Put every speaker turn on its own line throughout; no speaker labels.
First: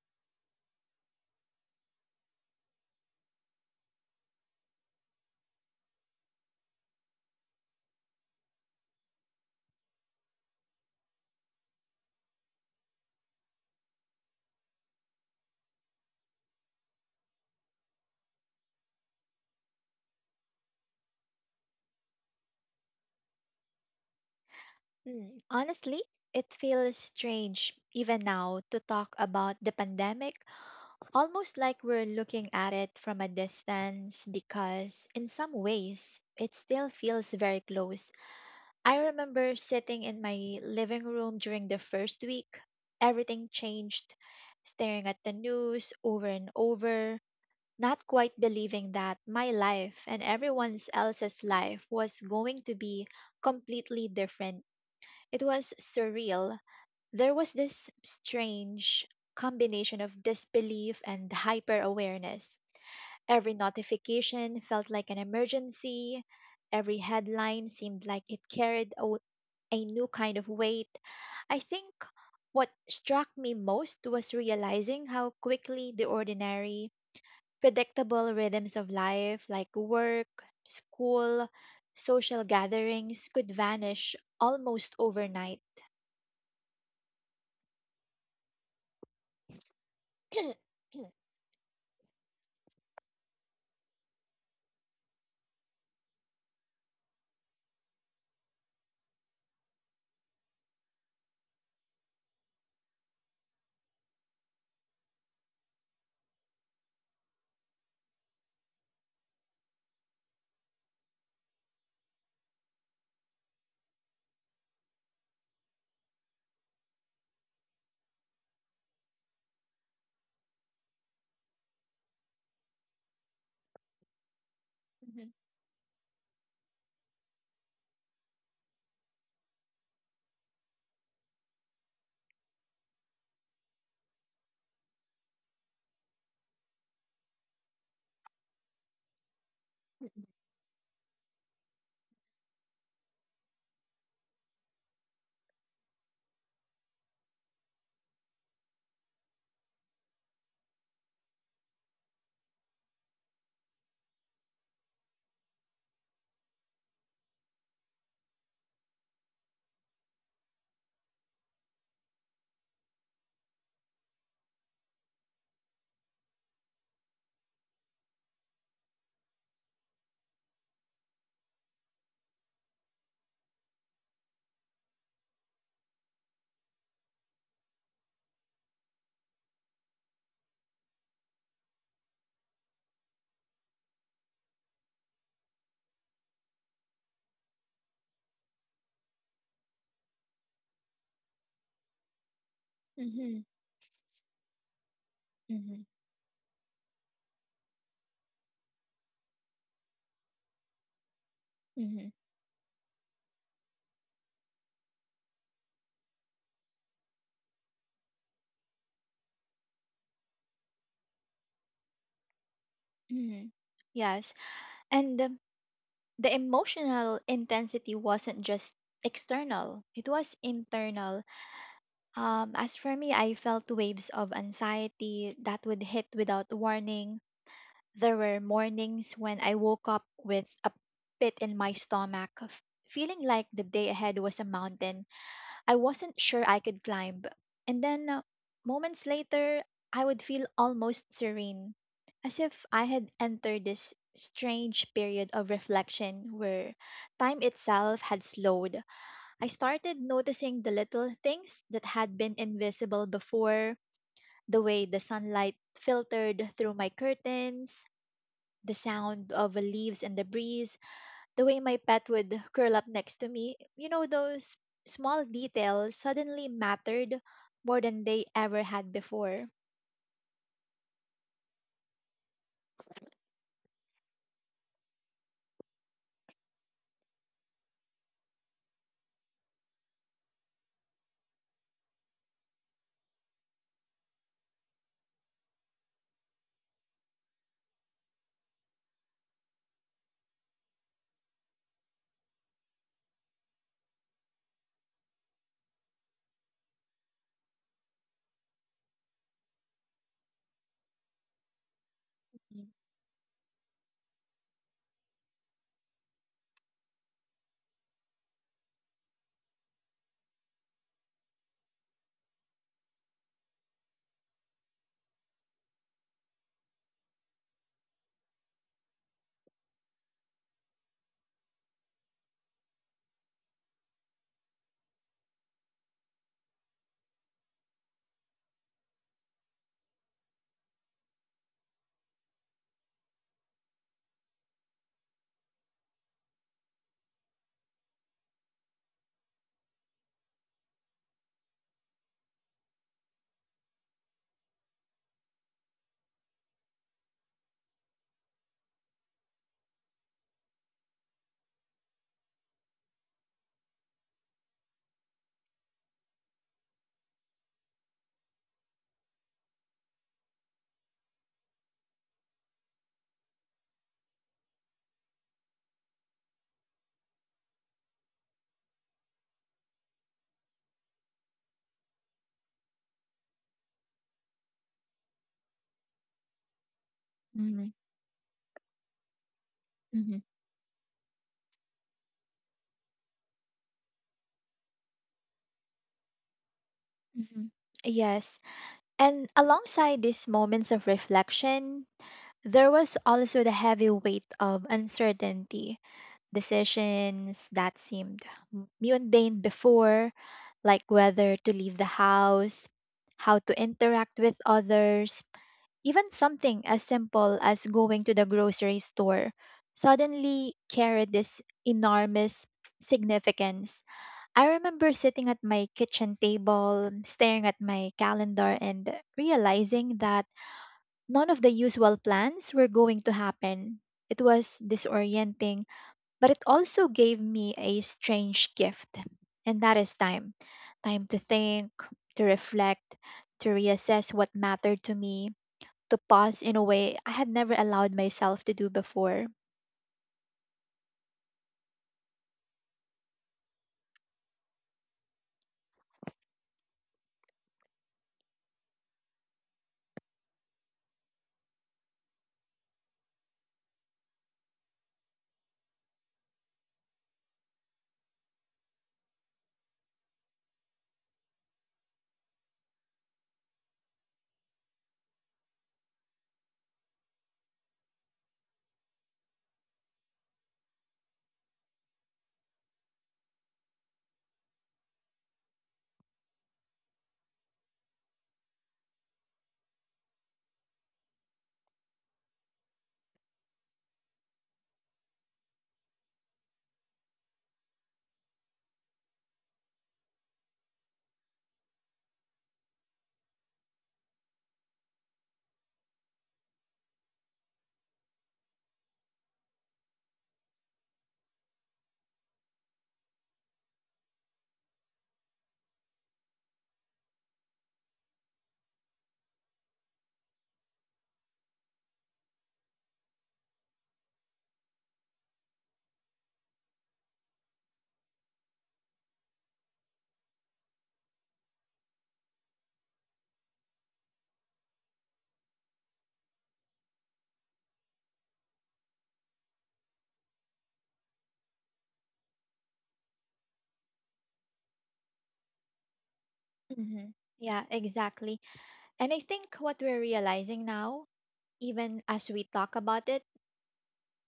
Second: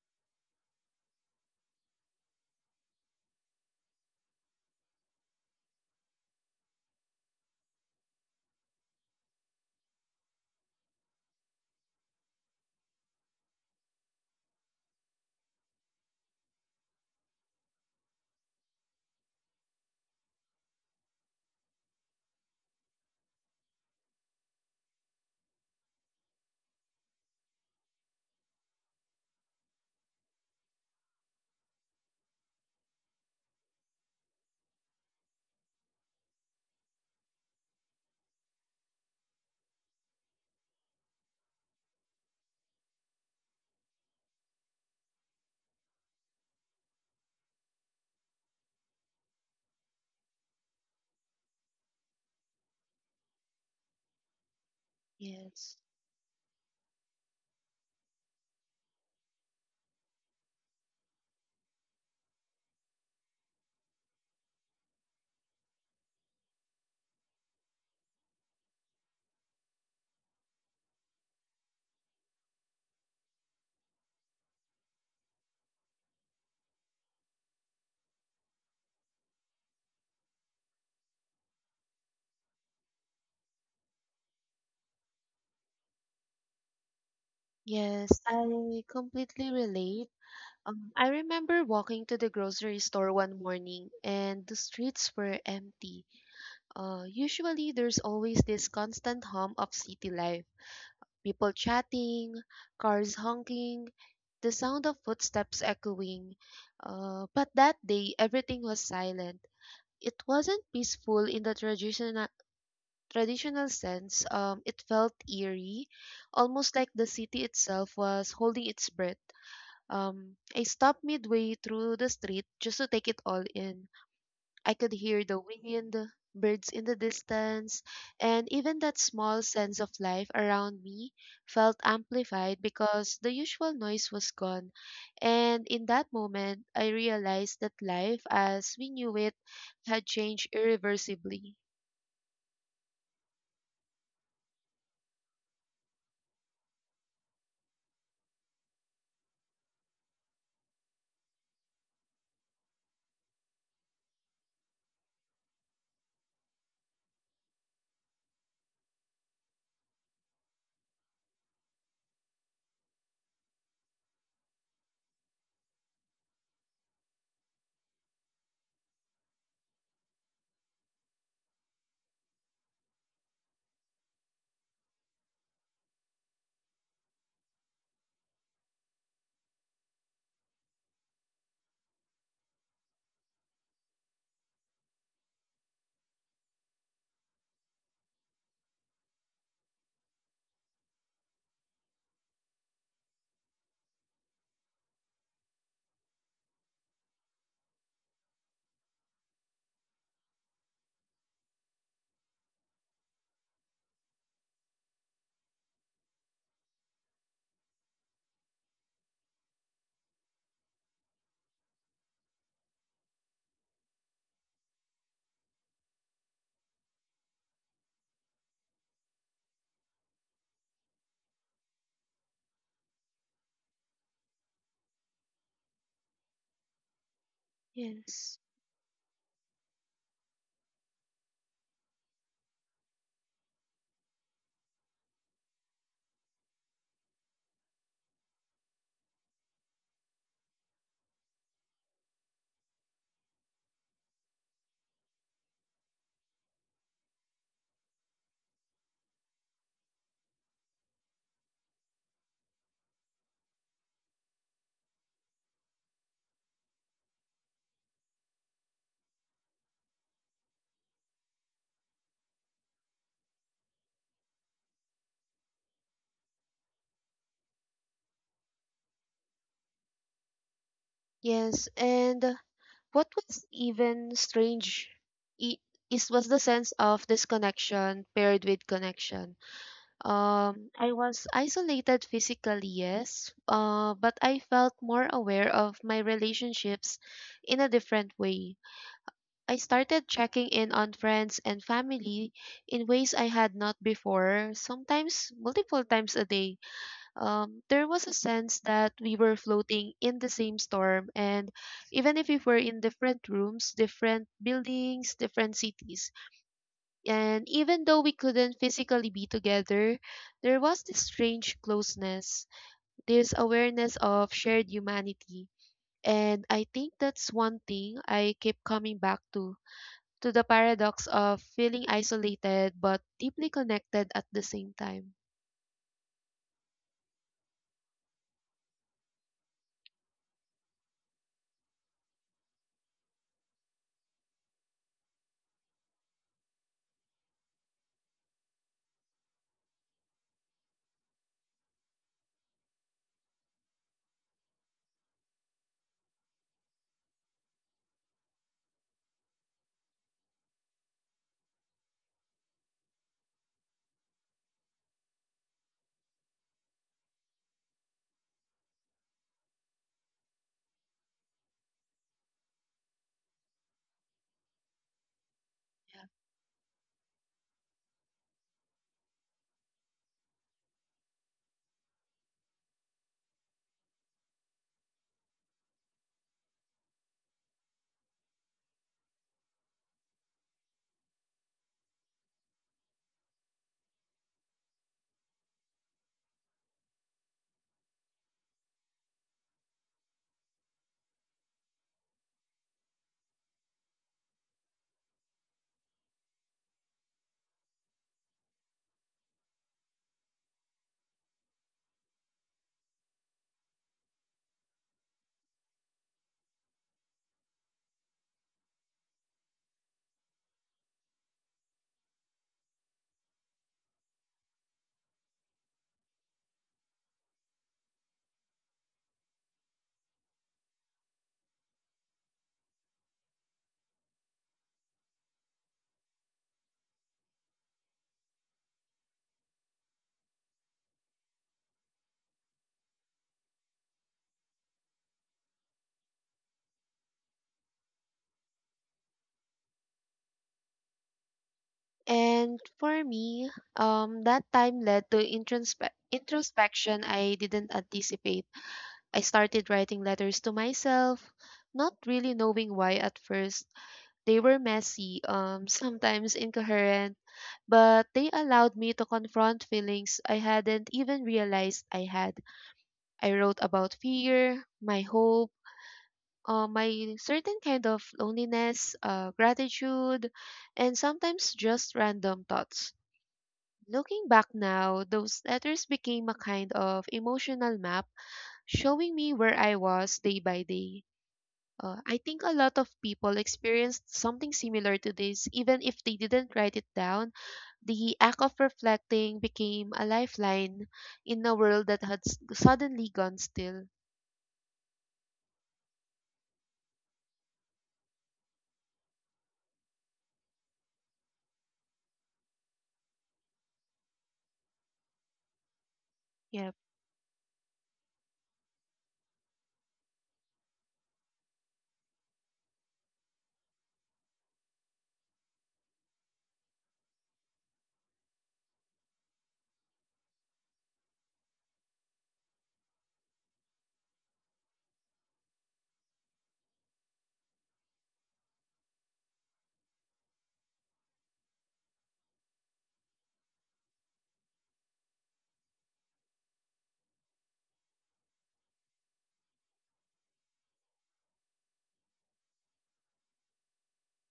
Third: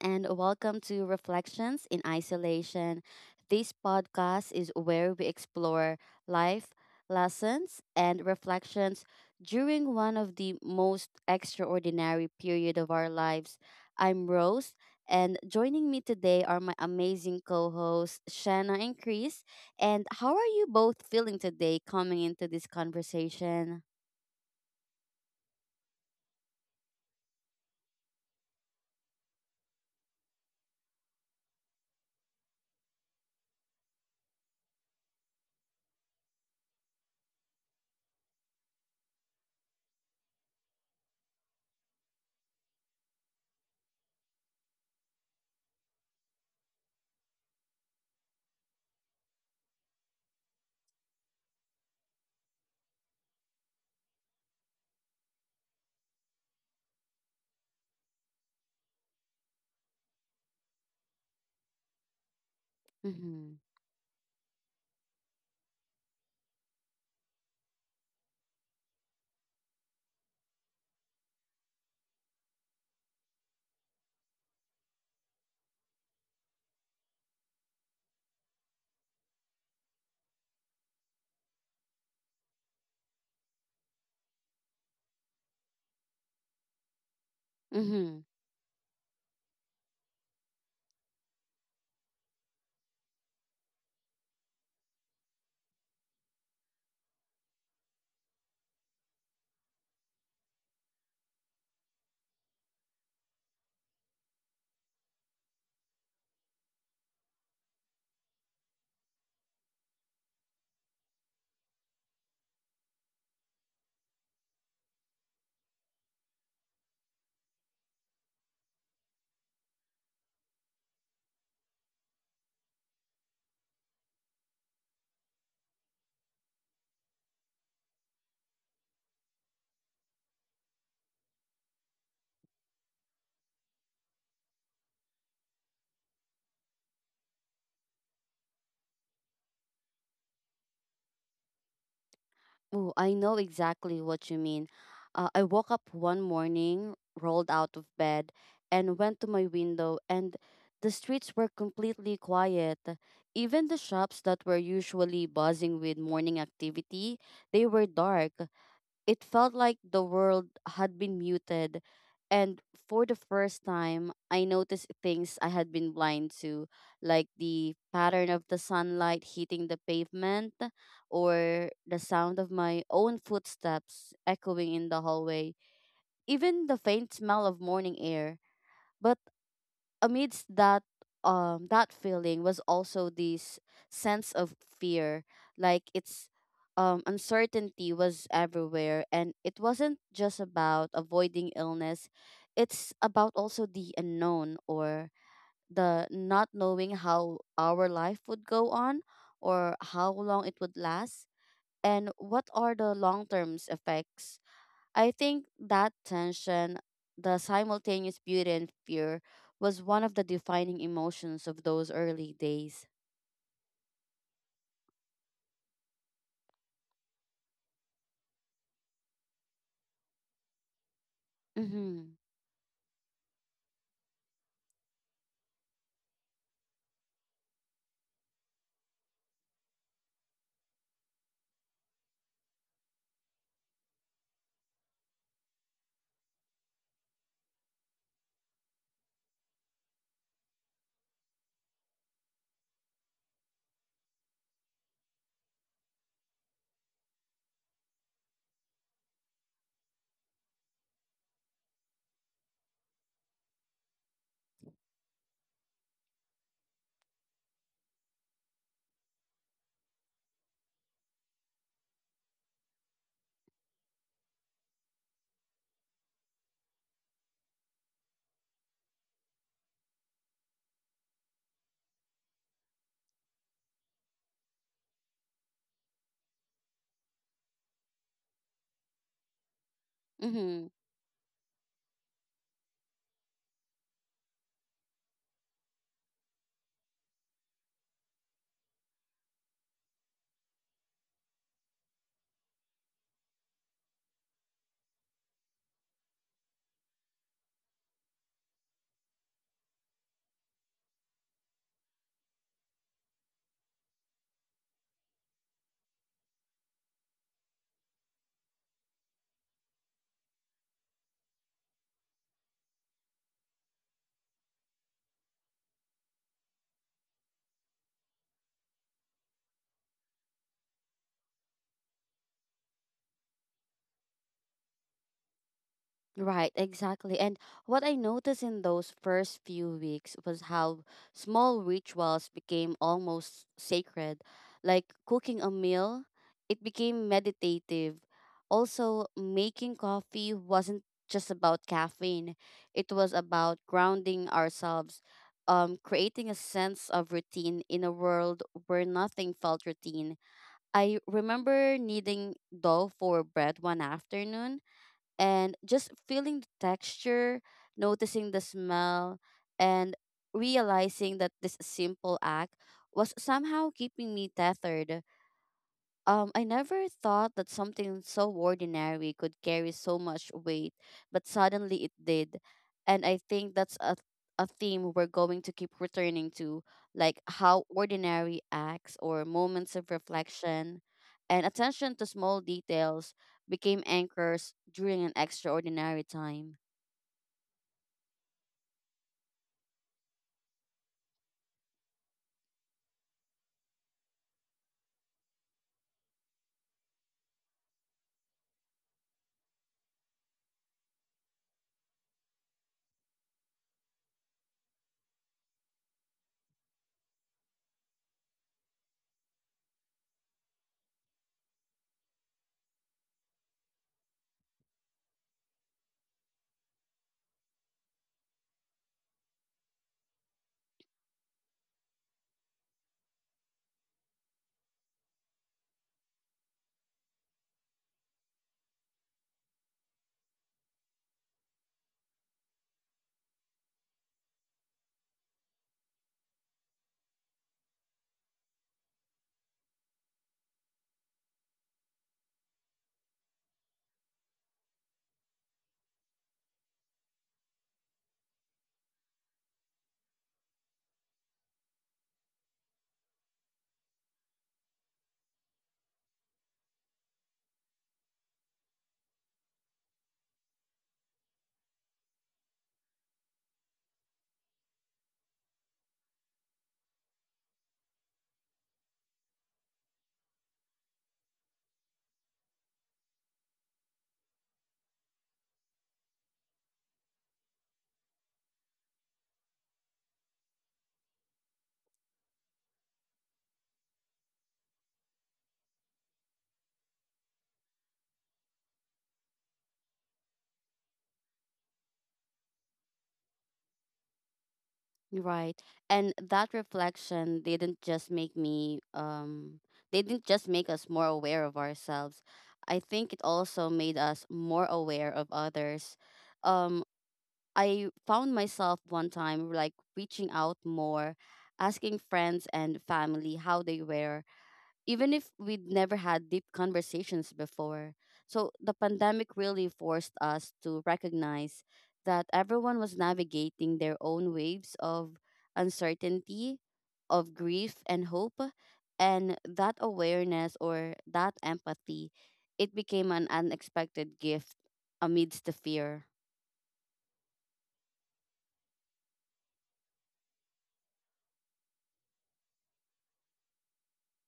and welcome to Reflections in Isolation. This podcast is where we explore life lessons and reflections during one of the most extraordinary period of our lives. I'm Rose, and joining me today are my amazing co-hosts Shanna and Chris. And how are you both feeling today coming into this conversation?
Honestly, it feels strange even now to talk about the pandemic, almost like we're looking at it from a distance because, in some ways, it still feels very close. I remember sitting in my living room during the first week. Everything changed, staring at the news over and over, not quite believing that my life and everyone else's life was going to be completely different. It was
Yes,
surreal. There was this strange combination of disbelief and hyper awareness.
Mm-hmm.
Every notification felt like an emergency, every headline seemed like it carried a new kind of weight. I think what struck me most was realizing how quickly the ordinary, predictable rhythms of life, like work, school, social gatherings, could vanish almost overnight.
Mm-hmm.
yes, I completely relate.
Mhm,
I remember walking to the grocery store one morning and the streets were empty. Usually there's always this constant hum of city life. People chatting, cars honking, the sound of footsteps echoing. But that day everything was silent. It wasn't peaceful in the traditional sense. It felt eerie, almost like the city itself was holding its breath. I stopped midway through the street just to take it all in. I could hear
mhm,
the wind, birds in the distance, and even that small sense of life around me felt amplified because the usual noise was gone. And in that moment, I realized that life as we knew it had changed irreversibly.
Oh, I know exactly what you mean. I woke up one morning, rolled out of bed, and went to my window, and the streets were completely quiet. Even the shops that were usually buzzing with morning activity, they were dark. It felt like the world had been muted, and for the first time, I noticed things I had been blind to, like the pattern of the sunlight hitting the pavement or the sound of my own footsteps echoing in the hallway, even the faint smell of morning air. But amidst that that feeling was also this sense of fear, like it's uncertainty was everywhere, and it wasn't just about avoiding illness, it's about
mhm,
also the unknown, or the not knowing how our life would go on or how long it would last, and
mhm,
what are the long term effects. I think that tension, the simultaneous beauty and fear, was one of the defining emotions of those early days.
mhm. Yes, and the emotional intensity wasn't just external, it was internal.
Mm-hmm.
As for me, I felt waves of anxiety that would hit without warning. There
Yes.
were mornings when I woke up with a pit in my stomach, feeling like the day ahead was a mountain I wasn't sure I could climb. And then, moments later, I would feel almost serene, as if I had entered this strange period of reflection where time itself had slowed. I started noticing the little things that had been invisible before, the way the sunlight filtered through my curtains, the sound of leaves in the breeze, the way my pet would curl up next to me, those small details suddenly mattered more than they ever had before.
Yes, and what was even strange i- is was the sense of disconnection paired with connection.
Mm-hmm.
I was isolated physically, yes, but I felt more aware of my relationships in a different way. I started checking in on friends and family in ways I had not before, sometimes multiple times a day. There was a sense that we were floating in the same storm. And even if we were in different rooms, different buildings, different cities, and even though we couldn't physically be together, there was this strange closeness, this awareness of shared humanity. And I think that's one thing I keep coming back to, the paradox of feeling isolated but deeply connected at the same time.
Right, exactly. And what I noticed in those first few weeks was how small rituals became almost sacred. Like cooking a meal, it became meditative. Also, making coffee wasn't just about caffeine, it was about grounding ourselves, creating a sense of routine in a world where nothing felt routine. I remember kneading dough for bread one afternoon and just feeling the texture, noticing the smell, and realizing that this simple act was somehow keeping me tethered. I never thought that something so ordinary could carry so much weight, but suddenly it did. And I think that's a theme we're going to keep returning to, like how
Mm-hmm.
ordinary acts or moments of
Mm-hmm.
reflection and attention to small details became anchors during an extraordinary time.
Mm-hmm. Yes. And alongside these moments of reflection, there was also the heavy weight of uncertainty, decisions that seemed mundane before, like whether to leave the house, how to interact with others. Even something as simple as going to the grocery store suddenly carried this enormous significance. I remember sitting at my kitchen table, staring at my calendar, and realizing that none of the usual plans were going to happen. It was disorienting, but it also gave me a strange gift, and that is time. Time to think, to reflect, to reassess what mattered to me, to pause in a way I had never allowed myself to do before.
And for me, that time led to introspection I didn't anticipate. I started writing letters to myself, not really knowing why at first. They were messy, sometimes incoherent, but they allowed me to confront feelings I hadn't even realized I had. I wrote about fear, my hope, my certain kind of loneliness, gratitude, and sometimes just random thoughts. Looking back now, those letters became a kind of emotional map showing me where I was day by day. I think a lot of people experienced something similar to this, even if they didn't write it down. The act of reflecting became a lifeline in a world that had suddenly gone still.
Right. And that reflection didn't just make me they didn't just make us more aware of ourselves. I think it also made us more aware of others.
Yeah.
Um I found myself one time like reaching out more, asking friends and family how they were, even if we'd never had deep conversations before. So the pandemic really forced us to recognize that everyone was navigating their own waves of uncertainty, of grief and hope, and that awareness or that empathy, it became an unexpected gift amidst the fear.
Mm-hmm. Yeah, exactly. And I think what we're realizing now, even as we talk about it,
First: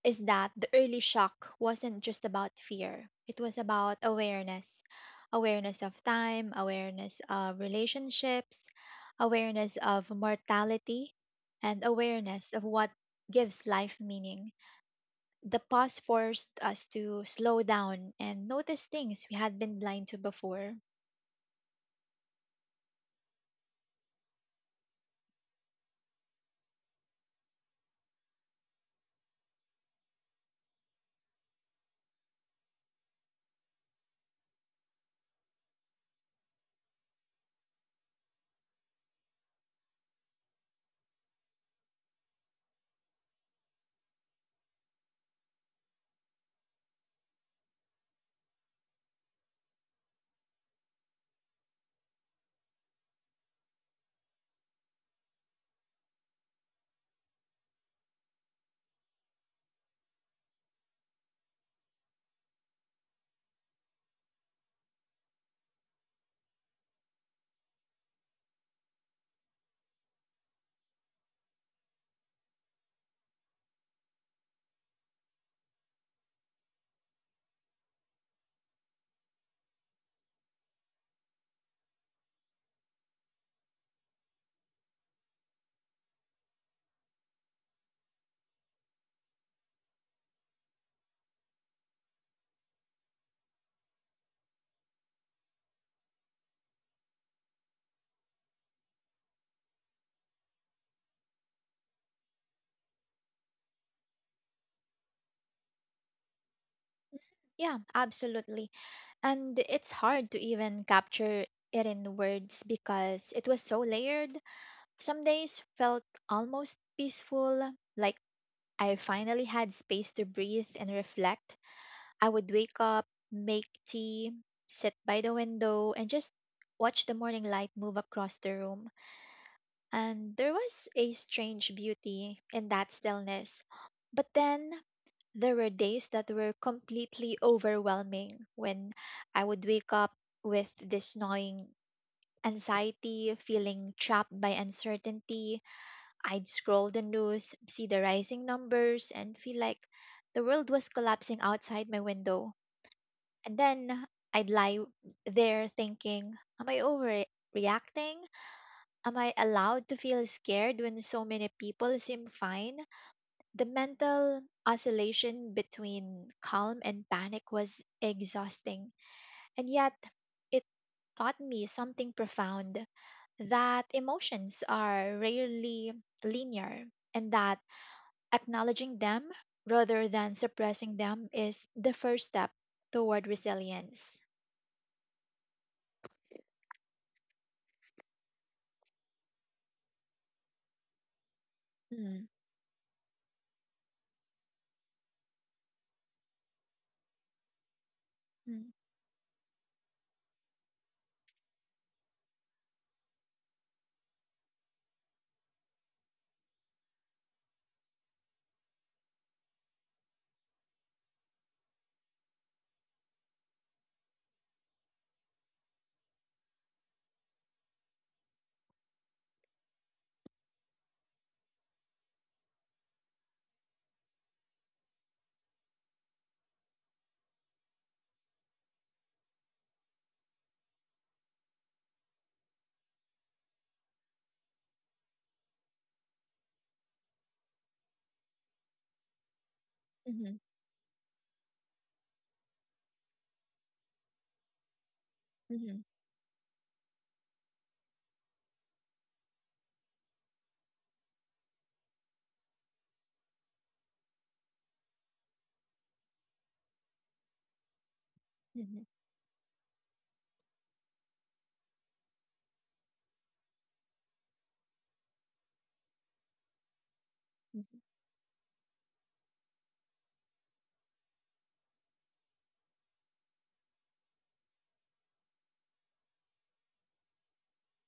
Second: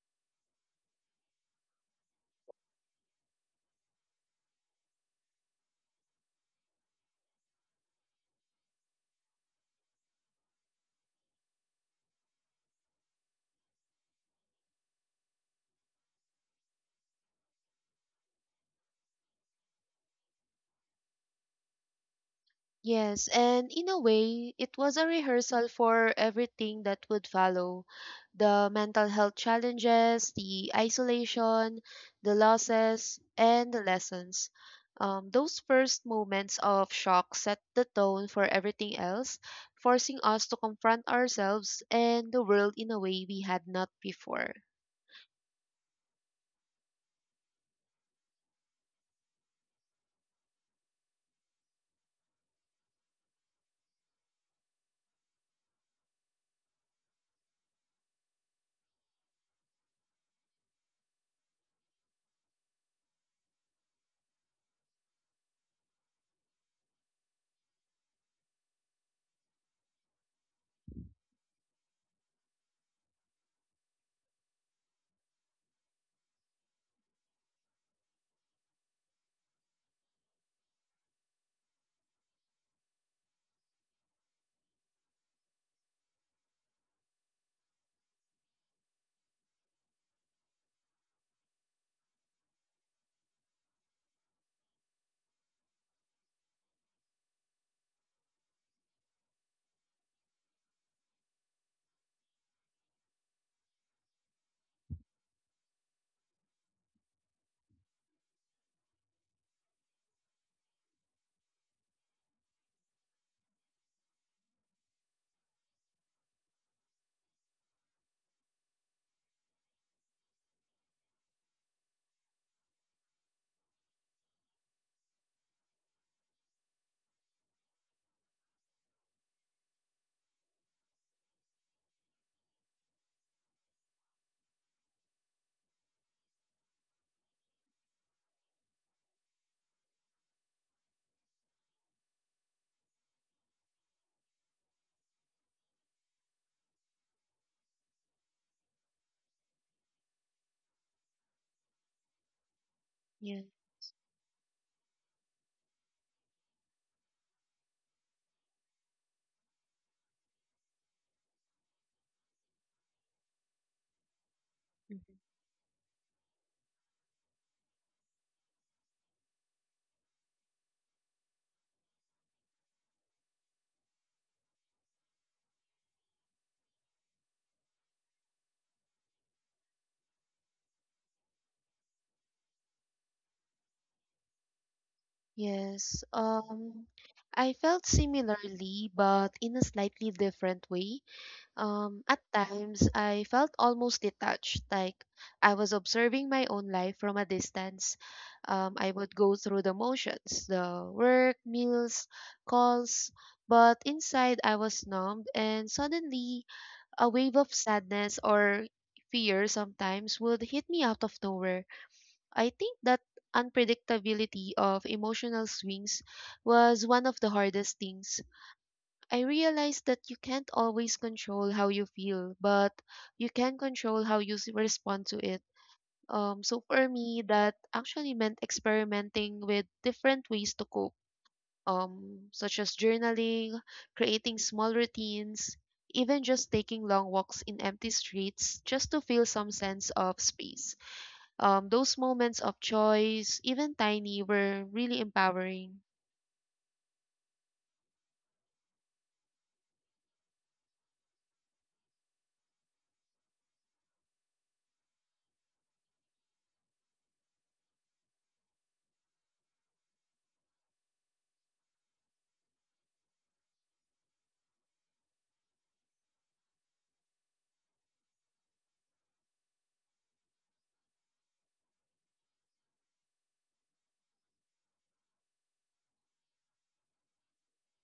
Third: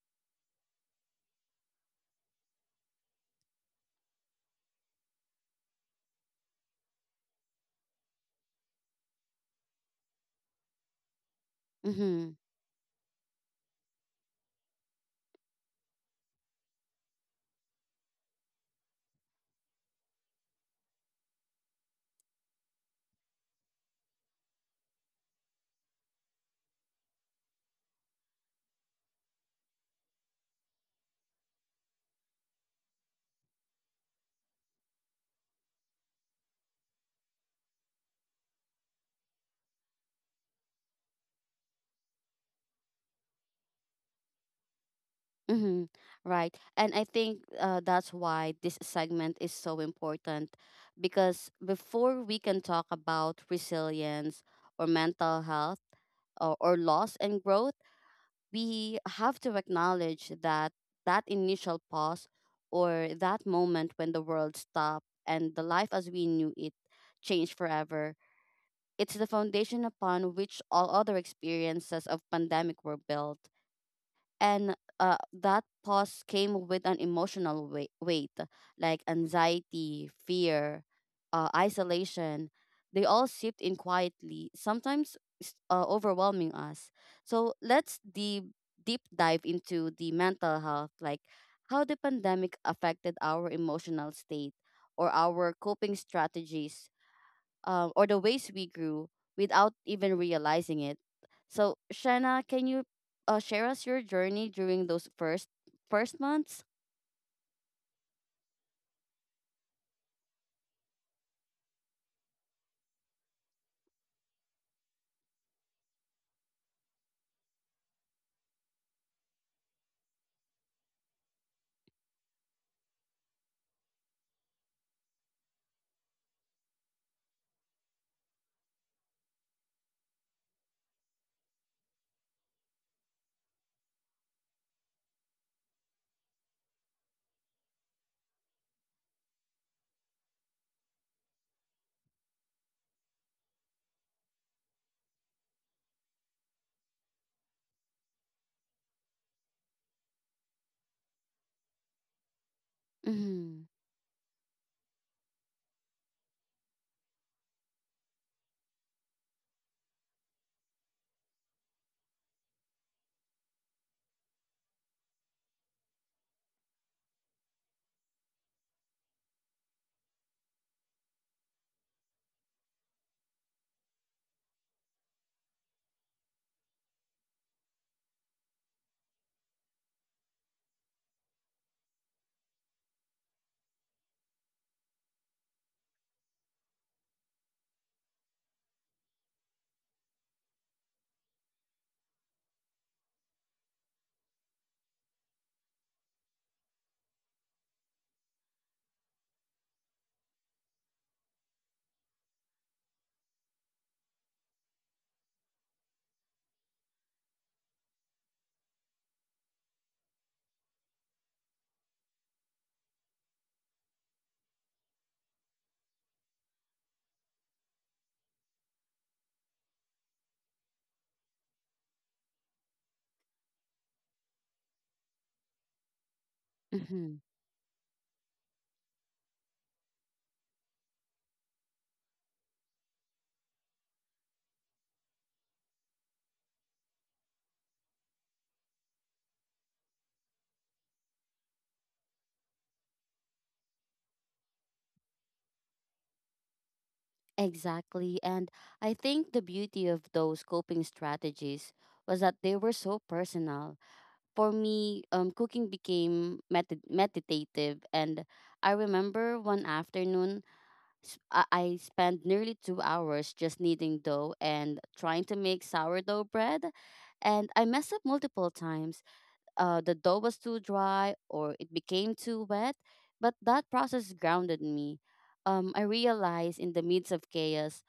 is that the early shock wasn't just about fear, it was about awareness, awareness of time, awareness of relationships, awareness of mortality, and
Mhm.
awareness of what gives life meaning. The pause forced us to slow down and notice things we had been blind to before.
Yes, and in a way, it was a rehearsal for everything that would follow, the mental health challenges, the isolation, the losses, and the lessons. Those first moments of shock set the tone for everything else, forcing us to confront ourselves and the world in a way we had not before.
Mm-hmm. Right. And I think that's why this segment is so important, because before we can talk about resilience or mental health or loss and growth, we have to acknowledge that that initial pause, or that moment when the world stopped and the life as we knew it changed forever. It's the foundation upon which all other experiences of pandemic were built, and that pause came with an emotional weight, like anxiety, fear, isolation. They all seeped in quietly, sometimes overwhelming us. So let's deep dive into the mental health, like how the pandemic affected our emotional state, or our coping strategies, or the ways we grew without even realizing it. So, Shanna, can you share us your journey during those first months?
Yeah, absolutely. And it's hard to even capture it in words because it was so layered. Some days felt almost peaceful, like I finally had space to breathe and reflect. I would wake up, make tea, sit by the window, and just watch the morning light move across the room. And there was a strange beauty in that stillness. But then there were days that were completely overwhelming, when I would wake up with this gnawing anxiety, feeling trapped by uncertainty. I'd scroll the news, see the rising numbers, and feel like the world was collapsing outside my window.
Yeah.
And
Mm-hmm.
then I'd lie there thinking, am I overreacting? Am I allowed to feel scared when so many people seem fine? The mental
Mhm.
oscillation between calm and panic was exhausting, and yet it taught me something profound, that emotions are rarely linear, and that acknowledging them rather than suppressing them is the first step toward resilience.
Yes, I felt similarly, but in a slightly different way. At
Mm,
times, I felt almost detached, like I was observing my own life from a distance.
mm,
I would go through the motions, the work, meals, calls, but inside I was numbed, and suddenly a wave of sadness or fear sometimes would hit me out of nowhere. I think that unpredictability of emotional swings was one of the hardest things. I realized that you can't always control how you feel, but you can control how you respond to it. So for
Mm-hmm.
me, that actually meant experimenting with different ways to cope, such as journaling, creating small routines, even just taking long walks in empty streets just to feel some sense of
mhm,
space. Those moments of choice, even tiny, were really
mhm,
empowering.
Exactly. And I think the beauty of those coping strategies was that they were so personal. For me, cooking became meditative. And I
mhm,
remember one afternoon I spent nearly 2 hours just kneading dough and trying to make sourdough bread. And I
mhm,
messed up multiple times. The dough was too dry or it became too wet, but that process grounded me. I realized in the midst of chaos,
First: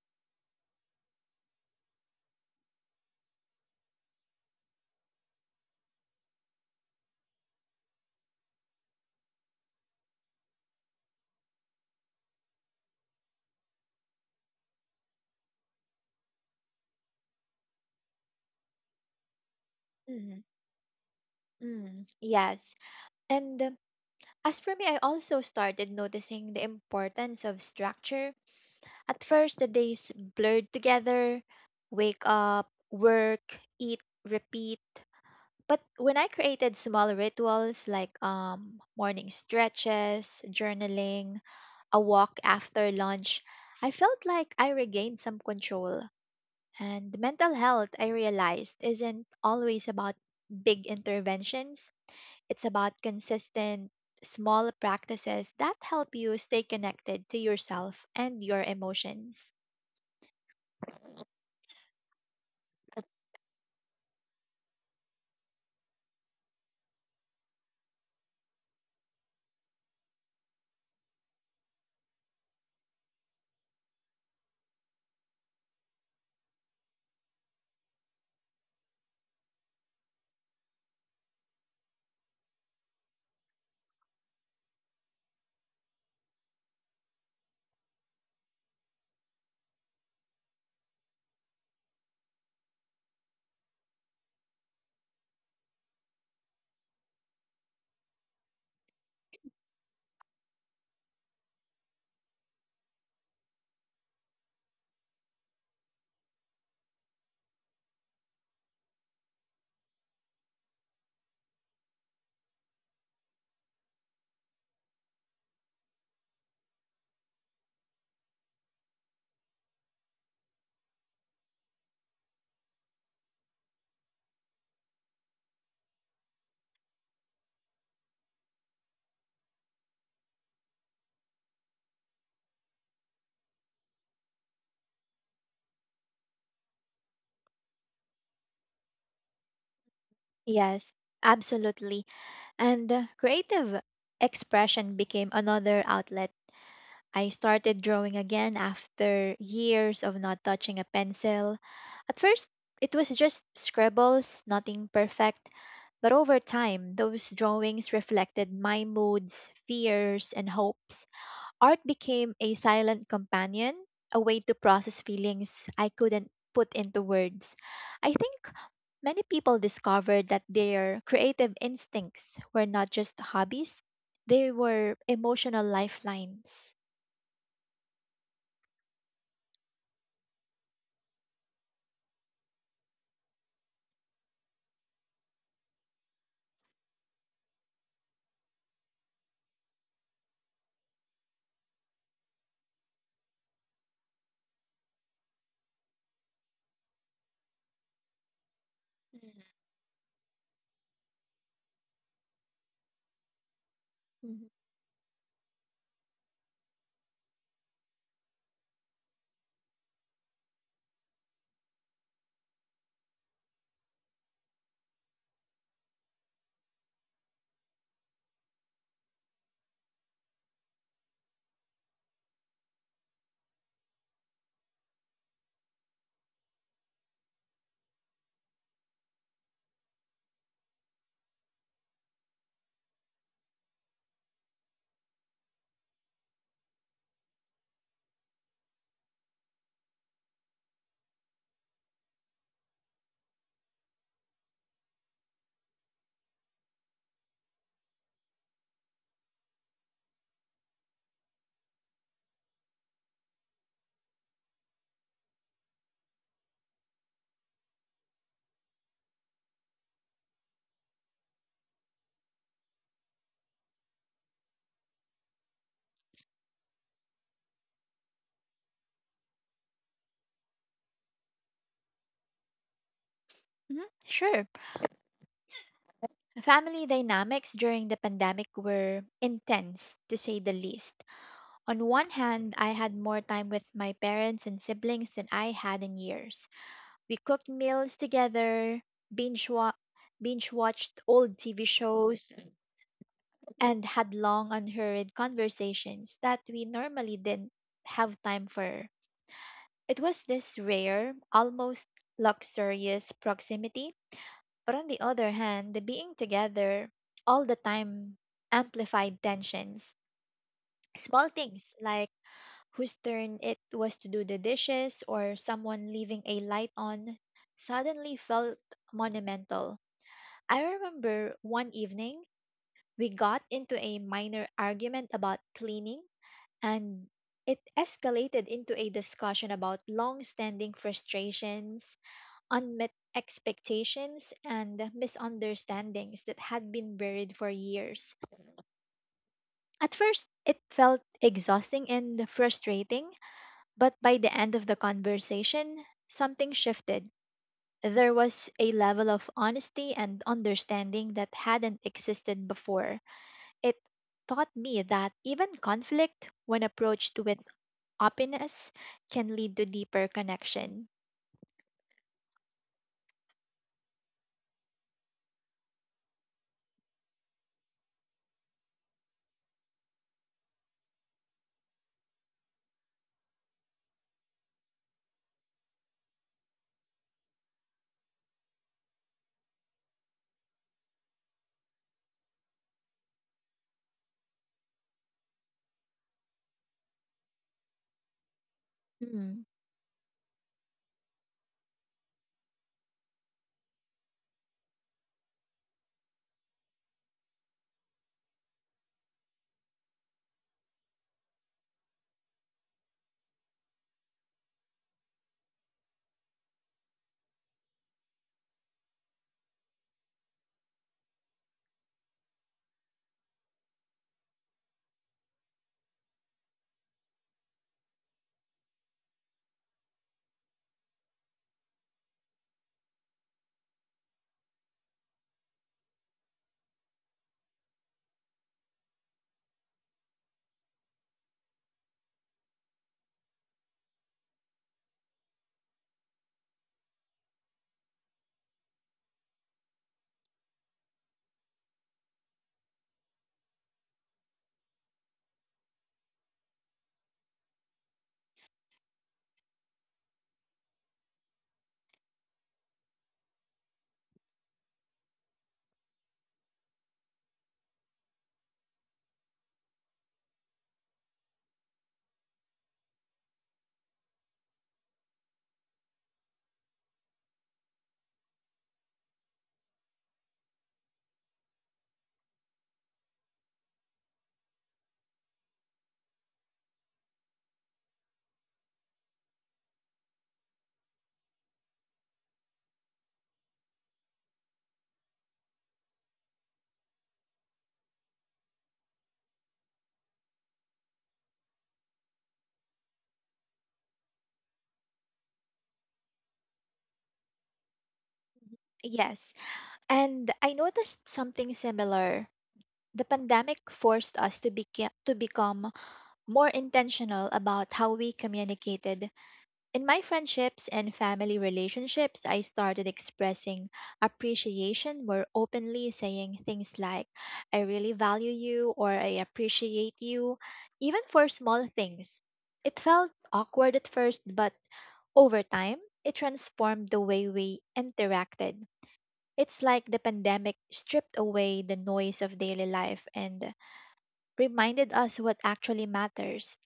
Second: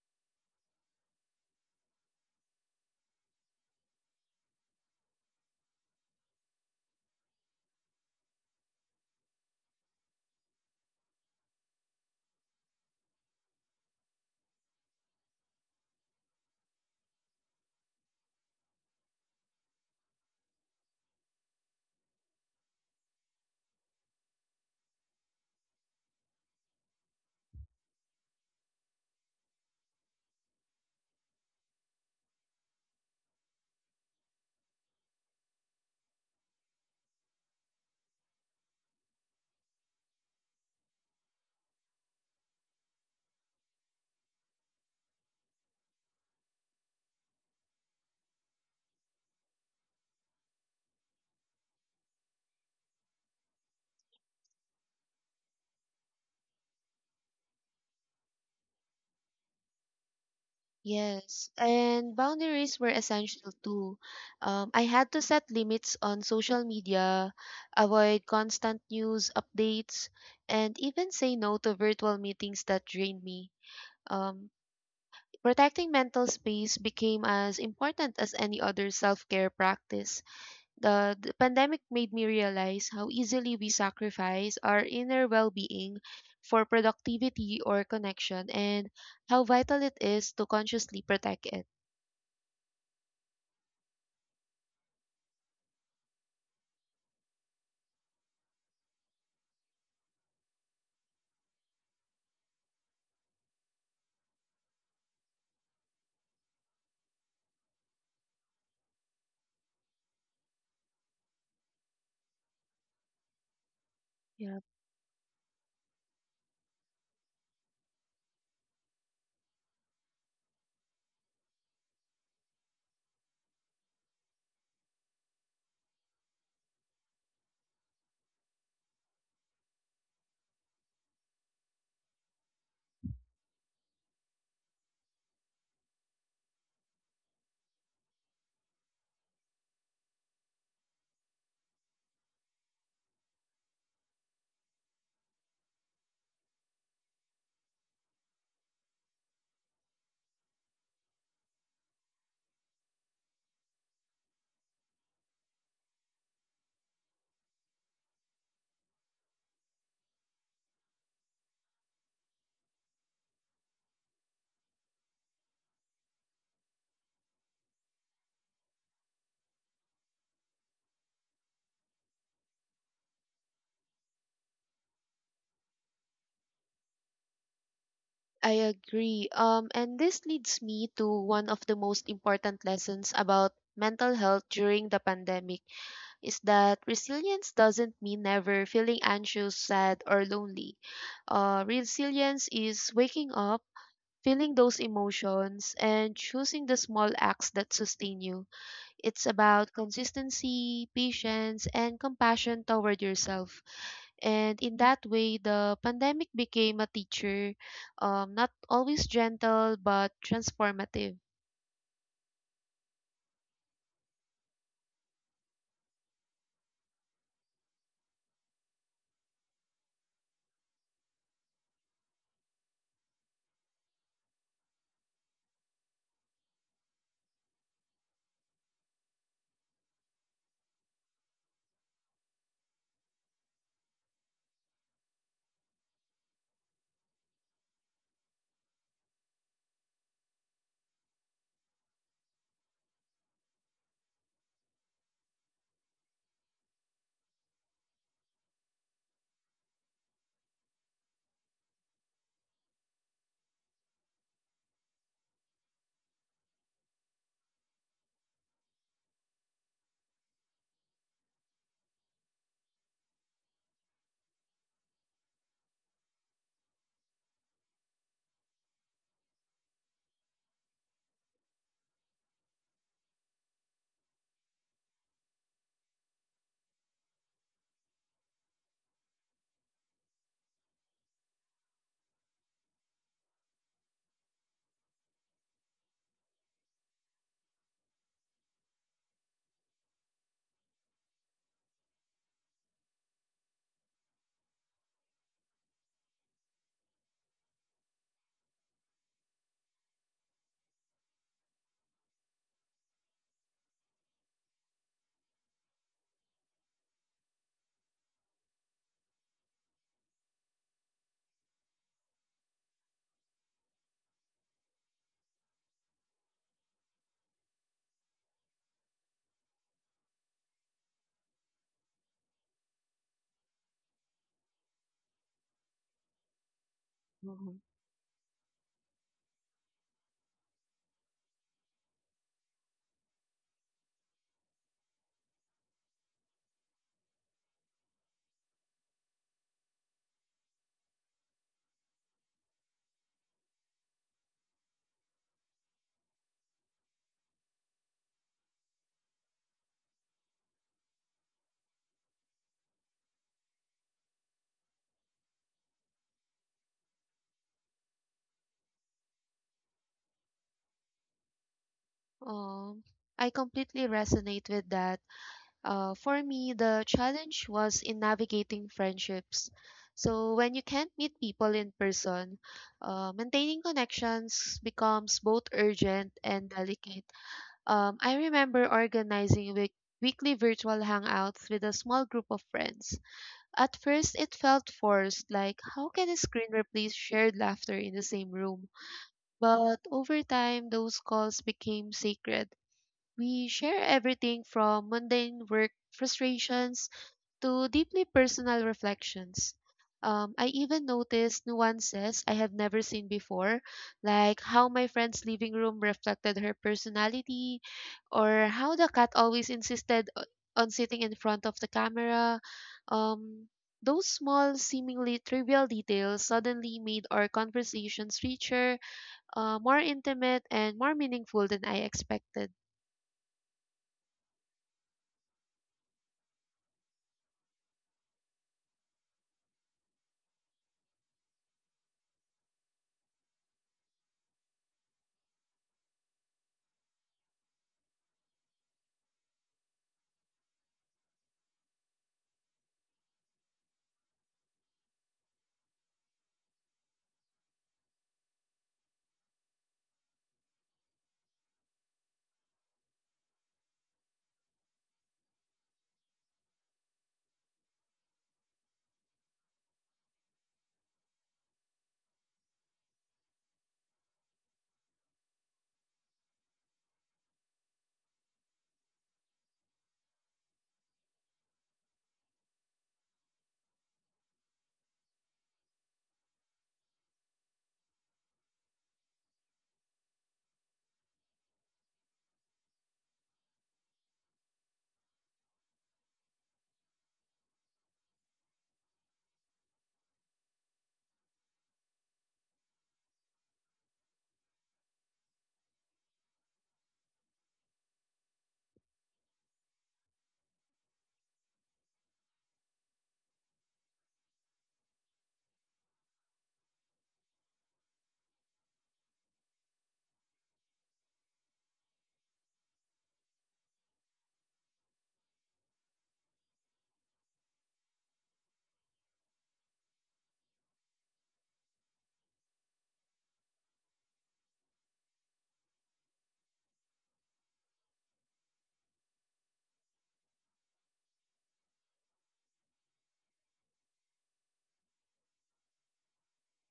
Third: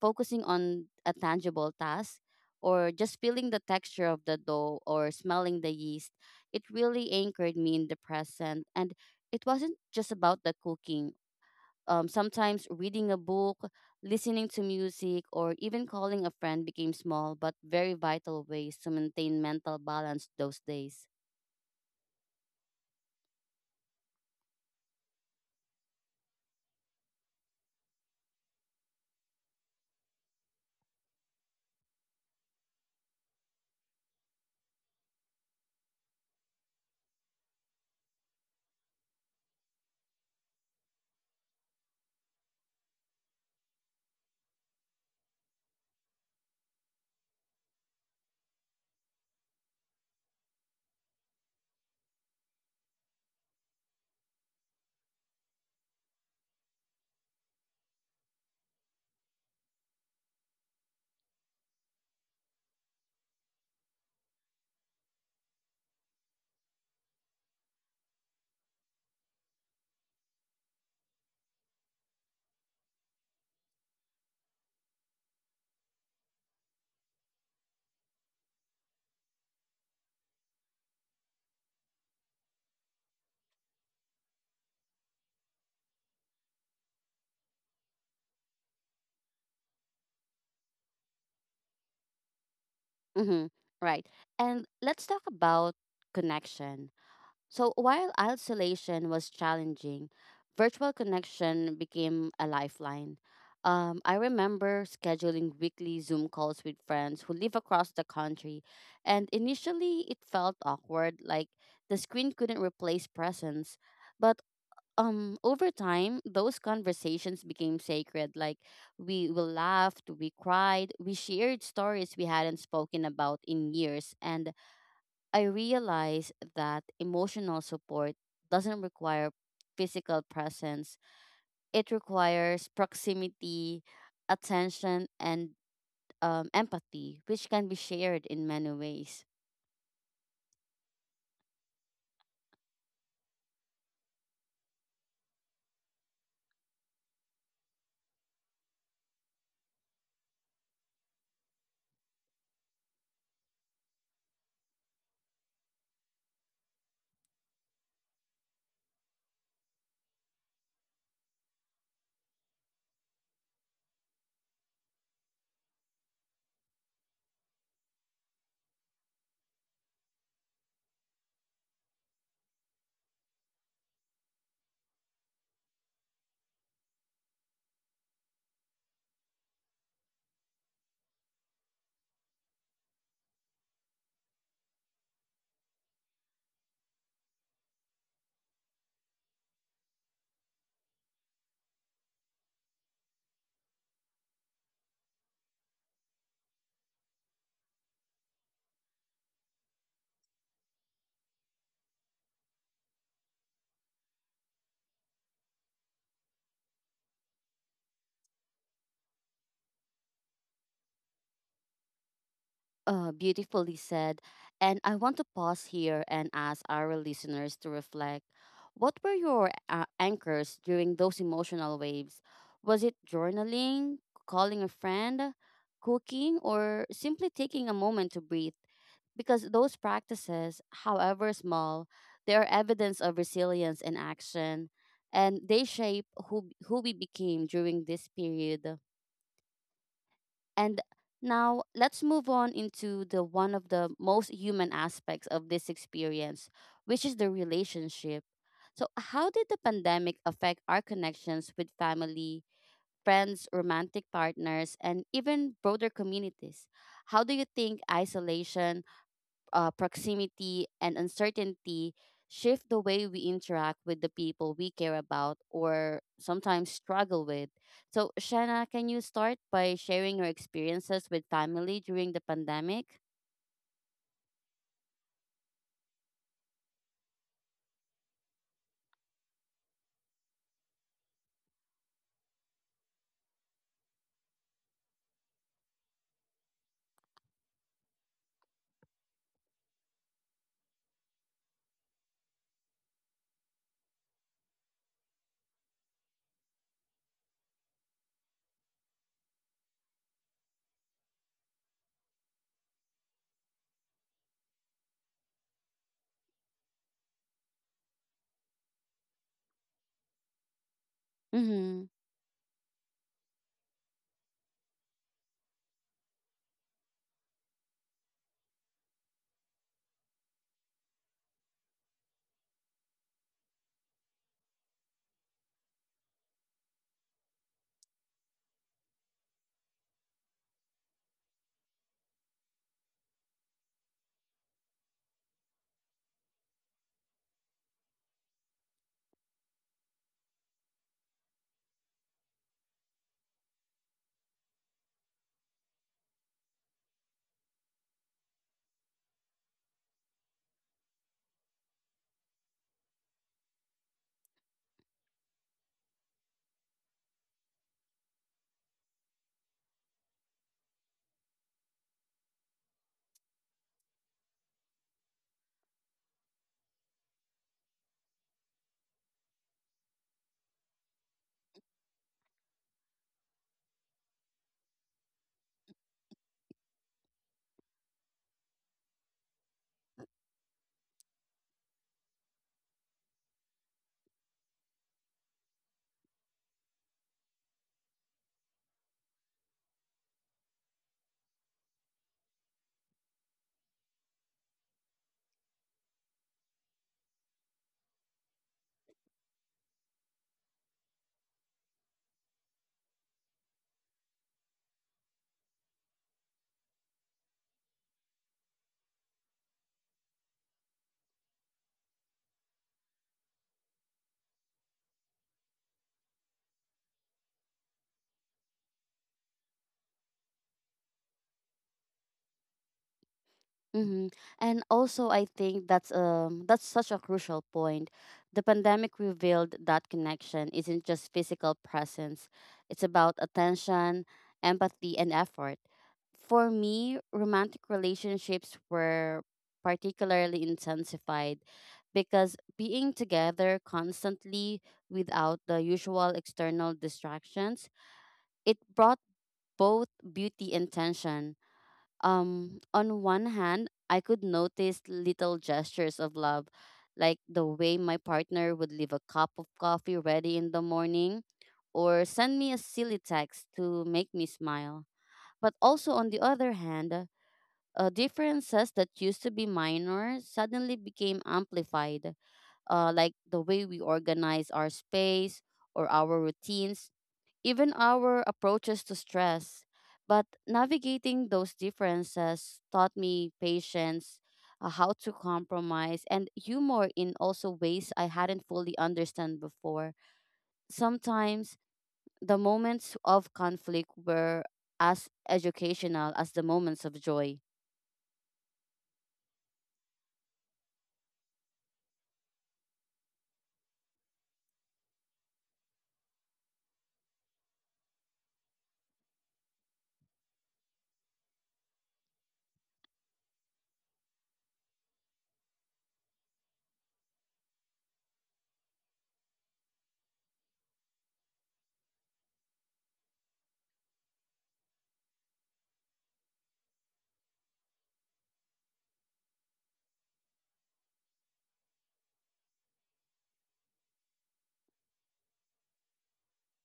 focusing on a tangible task, or just feeling the texture of the dough or smelling the yeast, it really anchored me in the present. And it wasn't just about the cooking. Sometimes reading a book, listening to music, or even calling a friend became small but very vital ways to maintain mental balance
mhm,
those days.
mm. Yes. And as for me, I also started noticing the importance of structure. At first, the days blurred together, wake up, work, eat, repeat. But when I created small rituals like morning stretches, journaling, a walk after lunch, I felt like I regained some control. And mental health, I realized, isn't always about big interventions, it's about consistent, small practices that help you stay connected to yourself and your emotions.
Yes, and boundaries were essential too. I had to set limits on social media, avoid constant news updates, and even say no to virtual meetings that drained me. Um, Protecting mental space became as important as any other self care practice. The pandemic made me realize how easily we sacrifice our inner well being for productivity or connection, and how vital it is to consciously protect it.
Mm-hmm. Right. And let's talk about connection. So while isolation was challenging, virtual connection became a lifeline. I remember scheduling weekly Zoom calls with friends who live across the country, and initially it felt awkward, like the screen couldn't replace presence. But
Yeah,
over time, those conversations became sacred. Like we laughed, we cried, we shared stories we hadn't spoken about in years, and I realized that emotional support doesn't require physical presence. It requires proximity, attention, and empathy, which can be shared in many ways.
Yes, absolutely. And creative expression became another outlet. I started drawing again after years of not touching a pencil. At first, it was just scribbles, nothing perfect, but over time, those drawings reflected my moods, fears, and hopes. Art became a silent companion, a way to process feelings I couldn't put into words. I think many people discovered that their creative instincts were not just hobbies, they were emotional lifelines.
I agree. And this leads me to one of the most important lessons about mental health during the pandemic, is that resilience doesn't mean never feeling anxious, sad, or lonely. Resilience is waking up, feeling those emotions, and choosing the small acts that sustain you. It's about consistency, patience, and compassion toward yourself.
Mhm.
And in that way, the pandemic became a teacher, not always gentle, but transformative.
Beautifully said. And I want to pause here and ask our listeners to reflect. What were your anchors during those emotional waves? Was it journaling, calling a friend, cooking, or simply taking a moment to breathe? Because those practices, however small, they are evidence of resilience and action, and they shape who we became during this period. And now let's move on into the one of the most human aspects of this experience, which is the relationship. So, how did the pandemic affect our connections with family, friends, romantic partners, and even broader communities? How do you think isolation, proximity and uncertainty shift the way we interact with the people we care about or sometimes struggle with. So, Shanna, can you start by sharing your experiences with family during the pandemic?
Mhm, sure. Family dynamics during the pandemic were intense, to say the least. On one hand, I had more time with my parents and siblings than I had in years. We cooked meals together, binge, wa- binge watched old TV shows, and had long, unhurried conversations that we normally didn't have time for. It was this rare, almost luxurious proximity. But on the other hand, the being together all the time amplified tensions. Small things
Mm-hmm.
like whose turn it was to do the dishes or someone leaving a light on suddenly felt monumental. I remember one evening we got into a minor argument about cleaning and it
Mhm.
escalated into a discussion about long standing frustrations, unmet expectations and misunderstandings that had been buried for years. At first, it felt exhausting and frustrating, but by the end of the conversation, something shifted. There was a level of honesty and understanding that hadn't existed before. It taught me that even conflict, when approached with openness, can lead to deeper connection.
Um, I completely resonate with that. For me, the challenge was in navigating friendships. So when you can't meet people in person, maintaining connections becomes both urgent and delicate. I remember organizing weekly virtual hangouts with a small group of friends. At first, it felt forced, like how can a screen replace shared laughter in the same room?
Mm,
But over time, those calls became sacred. We share everything from mundane work frustrations to deeply personal reflections. I even noticed nuances I had never seen before, like how my friend's living room reflected her personality, or how the cat always insisted on sitting in front of the camera. Um, those small, seemingly trivial details suddenly made our conversations richer, more intimate, and more meaningful than I expected.
Mm-hmm. And also, I think that's that's such a crucial point. The pandemic revealed that connection isn't just physical presence; it's about attention, empathy, and effort. For me, romantic relationships were particularly intensified, because being together constantly without the usual external distractions, it brought both beauty and tension. On one hand, I could notice little gestures of love, like the way my partner would leave a cup of coffee ready in the morning or send me a silly text to make me smile. But also, on the other hand, differences that used to be minor suddenly became amplified, like the way we organize our space or our routines, even our approaches to stress. But navigating those differences taught me patience, how to compromise, and humor in also ways I hadn't fully understood before. Sometimes the moments of conflict were as educational as the moments of joy.
Yes. And I noticed something similar. The pandemic forced us to become more intentional about how we communicated. In my friendships and family relationships, I started expressing appreciation more openly, saying things like, I really value you or I appreciate you, even for small things. It felt awkward at first, but over time, it transformed the way we interacted. It's like the pandemic stripped away the noise of daily life and reminded us what actually matters.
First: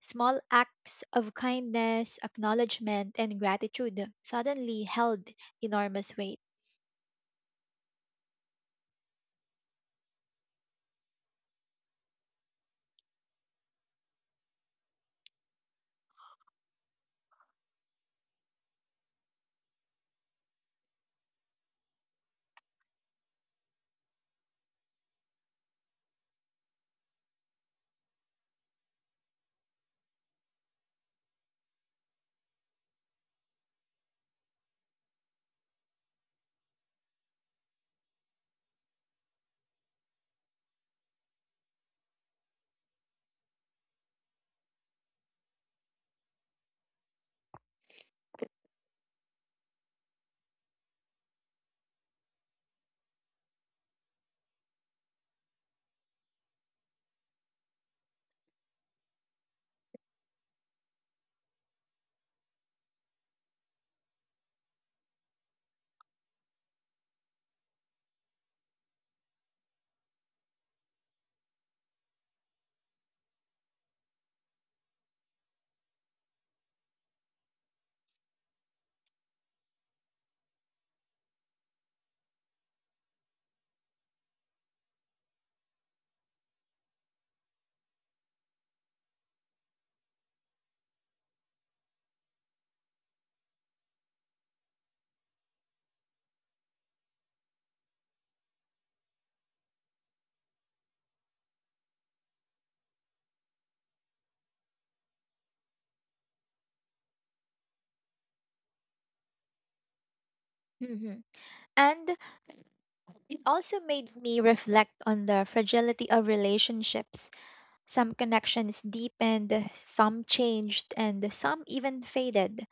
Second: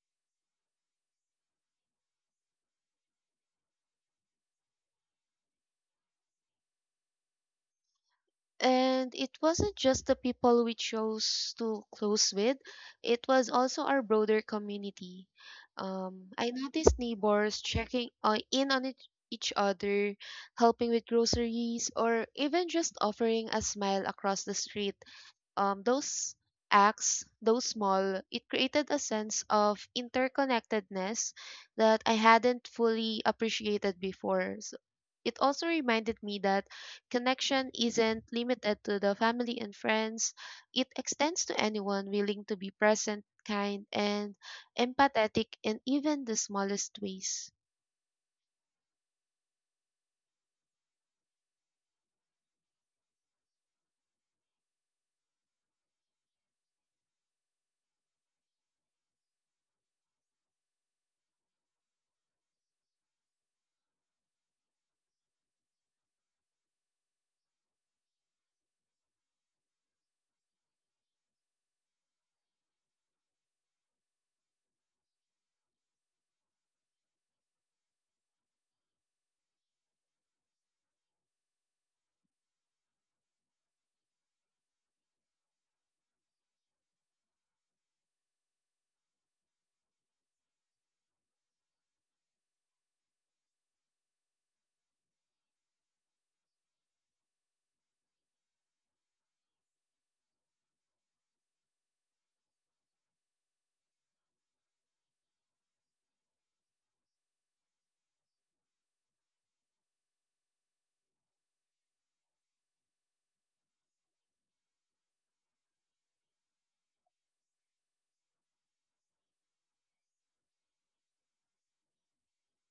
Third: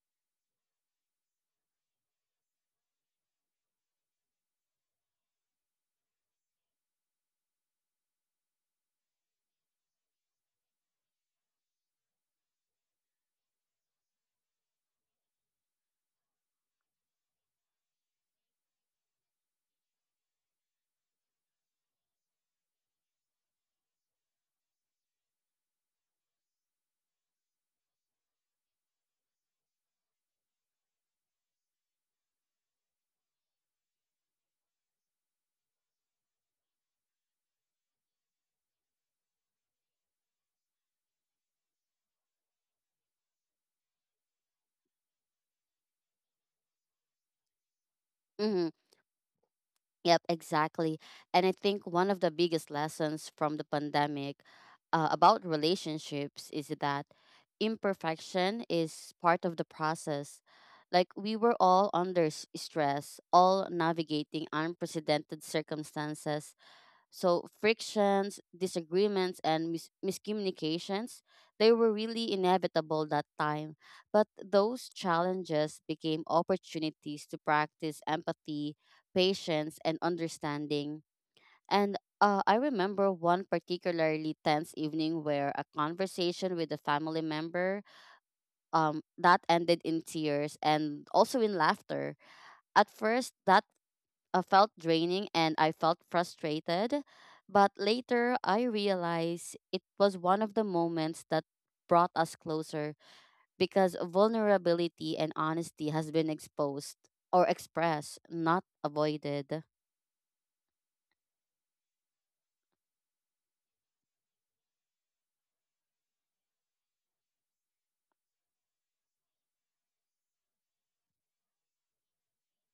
Small acts of kindness, acknowledgement, and gratitude suddenly held enormous weight.
And it wasn't just the people we chose to close with, it was also our broader community. I noticed neighbors checking in on each other, helping with groceries, or even just offering a smile across the street. Those acts, those small, it created a sense of interconnectedness that I hadn't fully appreciated before. So it also reminded me that connection isn't limited to the family and friends. It extends to anyone willing to be present, kind, and empathetic in even the smallest ways.
Mhm. Yep, exactly. And I think one of the biggest lessons from the pandemic, about relationships, is that imperfection is part of the process. Like we were all under stress, all navigating unprecedented circumstances, so frictions, disagreements, and miscommunications, they were really inevitable that time. But those challenges became opportunities to practice empathy, patience, and understanding. And I remember one particularly tense evening where a conversation with a family member that ended in tears and also in laughter. At first, that felt draining and I felt frustrated. But later, I realized it was one of the moments that brought us closer, because vulnerability and honesty has been exposed or expressed, not avoided.
Mhm. And it also made me reflect on the fragility of relationships. Some connections deepened, some changed, and some even faded.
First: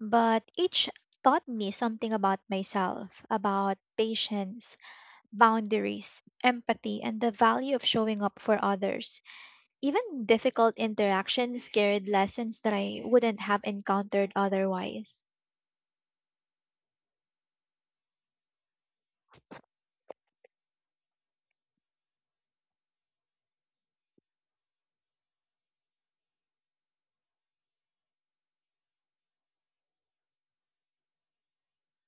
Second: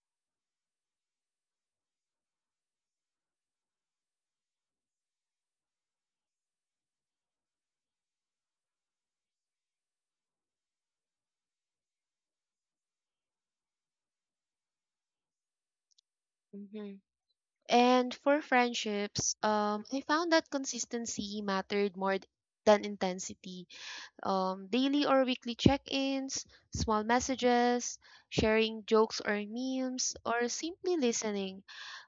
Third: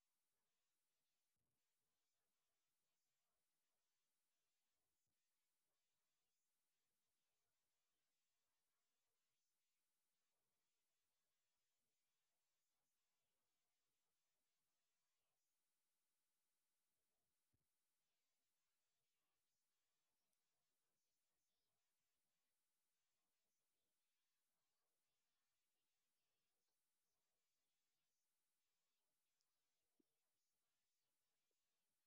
But each taught me something about myself, about patience, boundaries, empathy, and the value of showing up for others. Even difficult interactions carried lessons that I wouldn't have encountered otherwise.
hmm And for friendships, I found that consistency mattered more than intensity. Daily or weekly check ins, small messages, sharing jokes or memes, or simply listening.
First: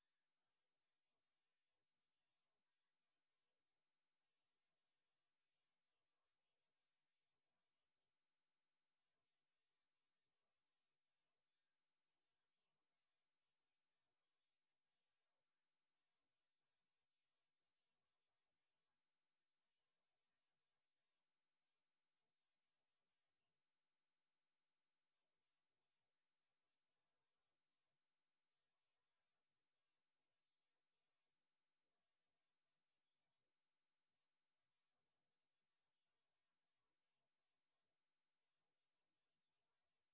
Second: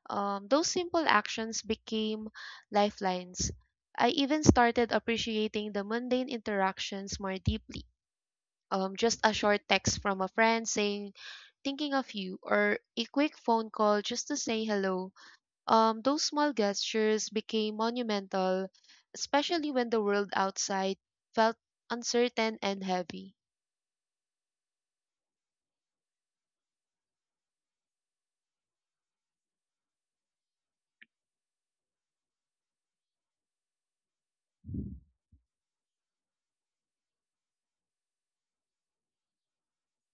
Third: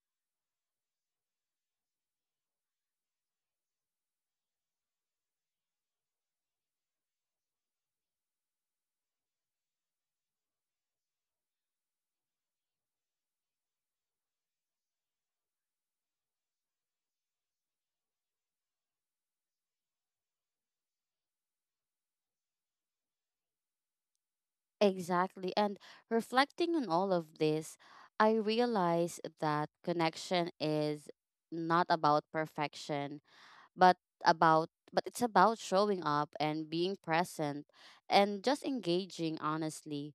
Those simple actions became lifelines. I even started appreciating the mundane interactions more deeply. Just a short text from a friend saying, thinking of you, or a quick phone call just to say hello. Those small gestures became monumental, especially when the world outside felt uncertain and heavy.
Exactly. And reflecting on all of this, I realized that connection is not about perfection, but about but it's about showing up and being present, and just engaging honestly,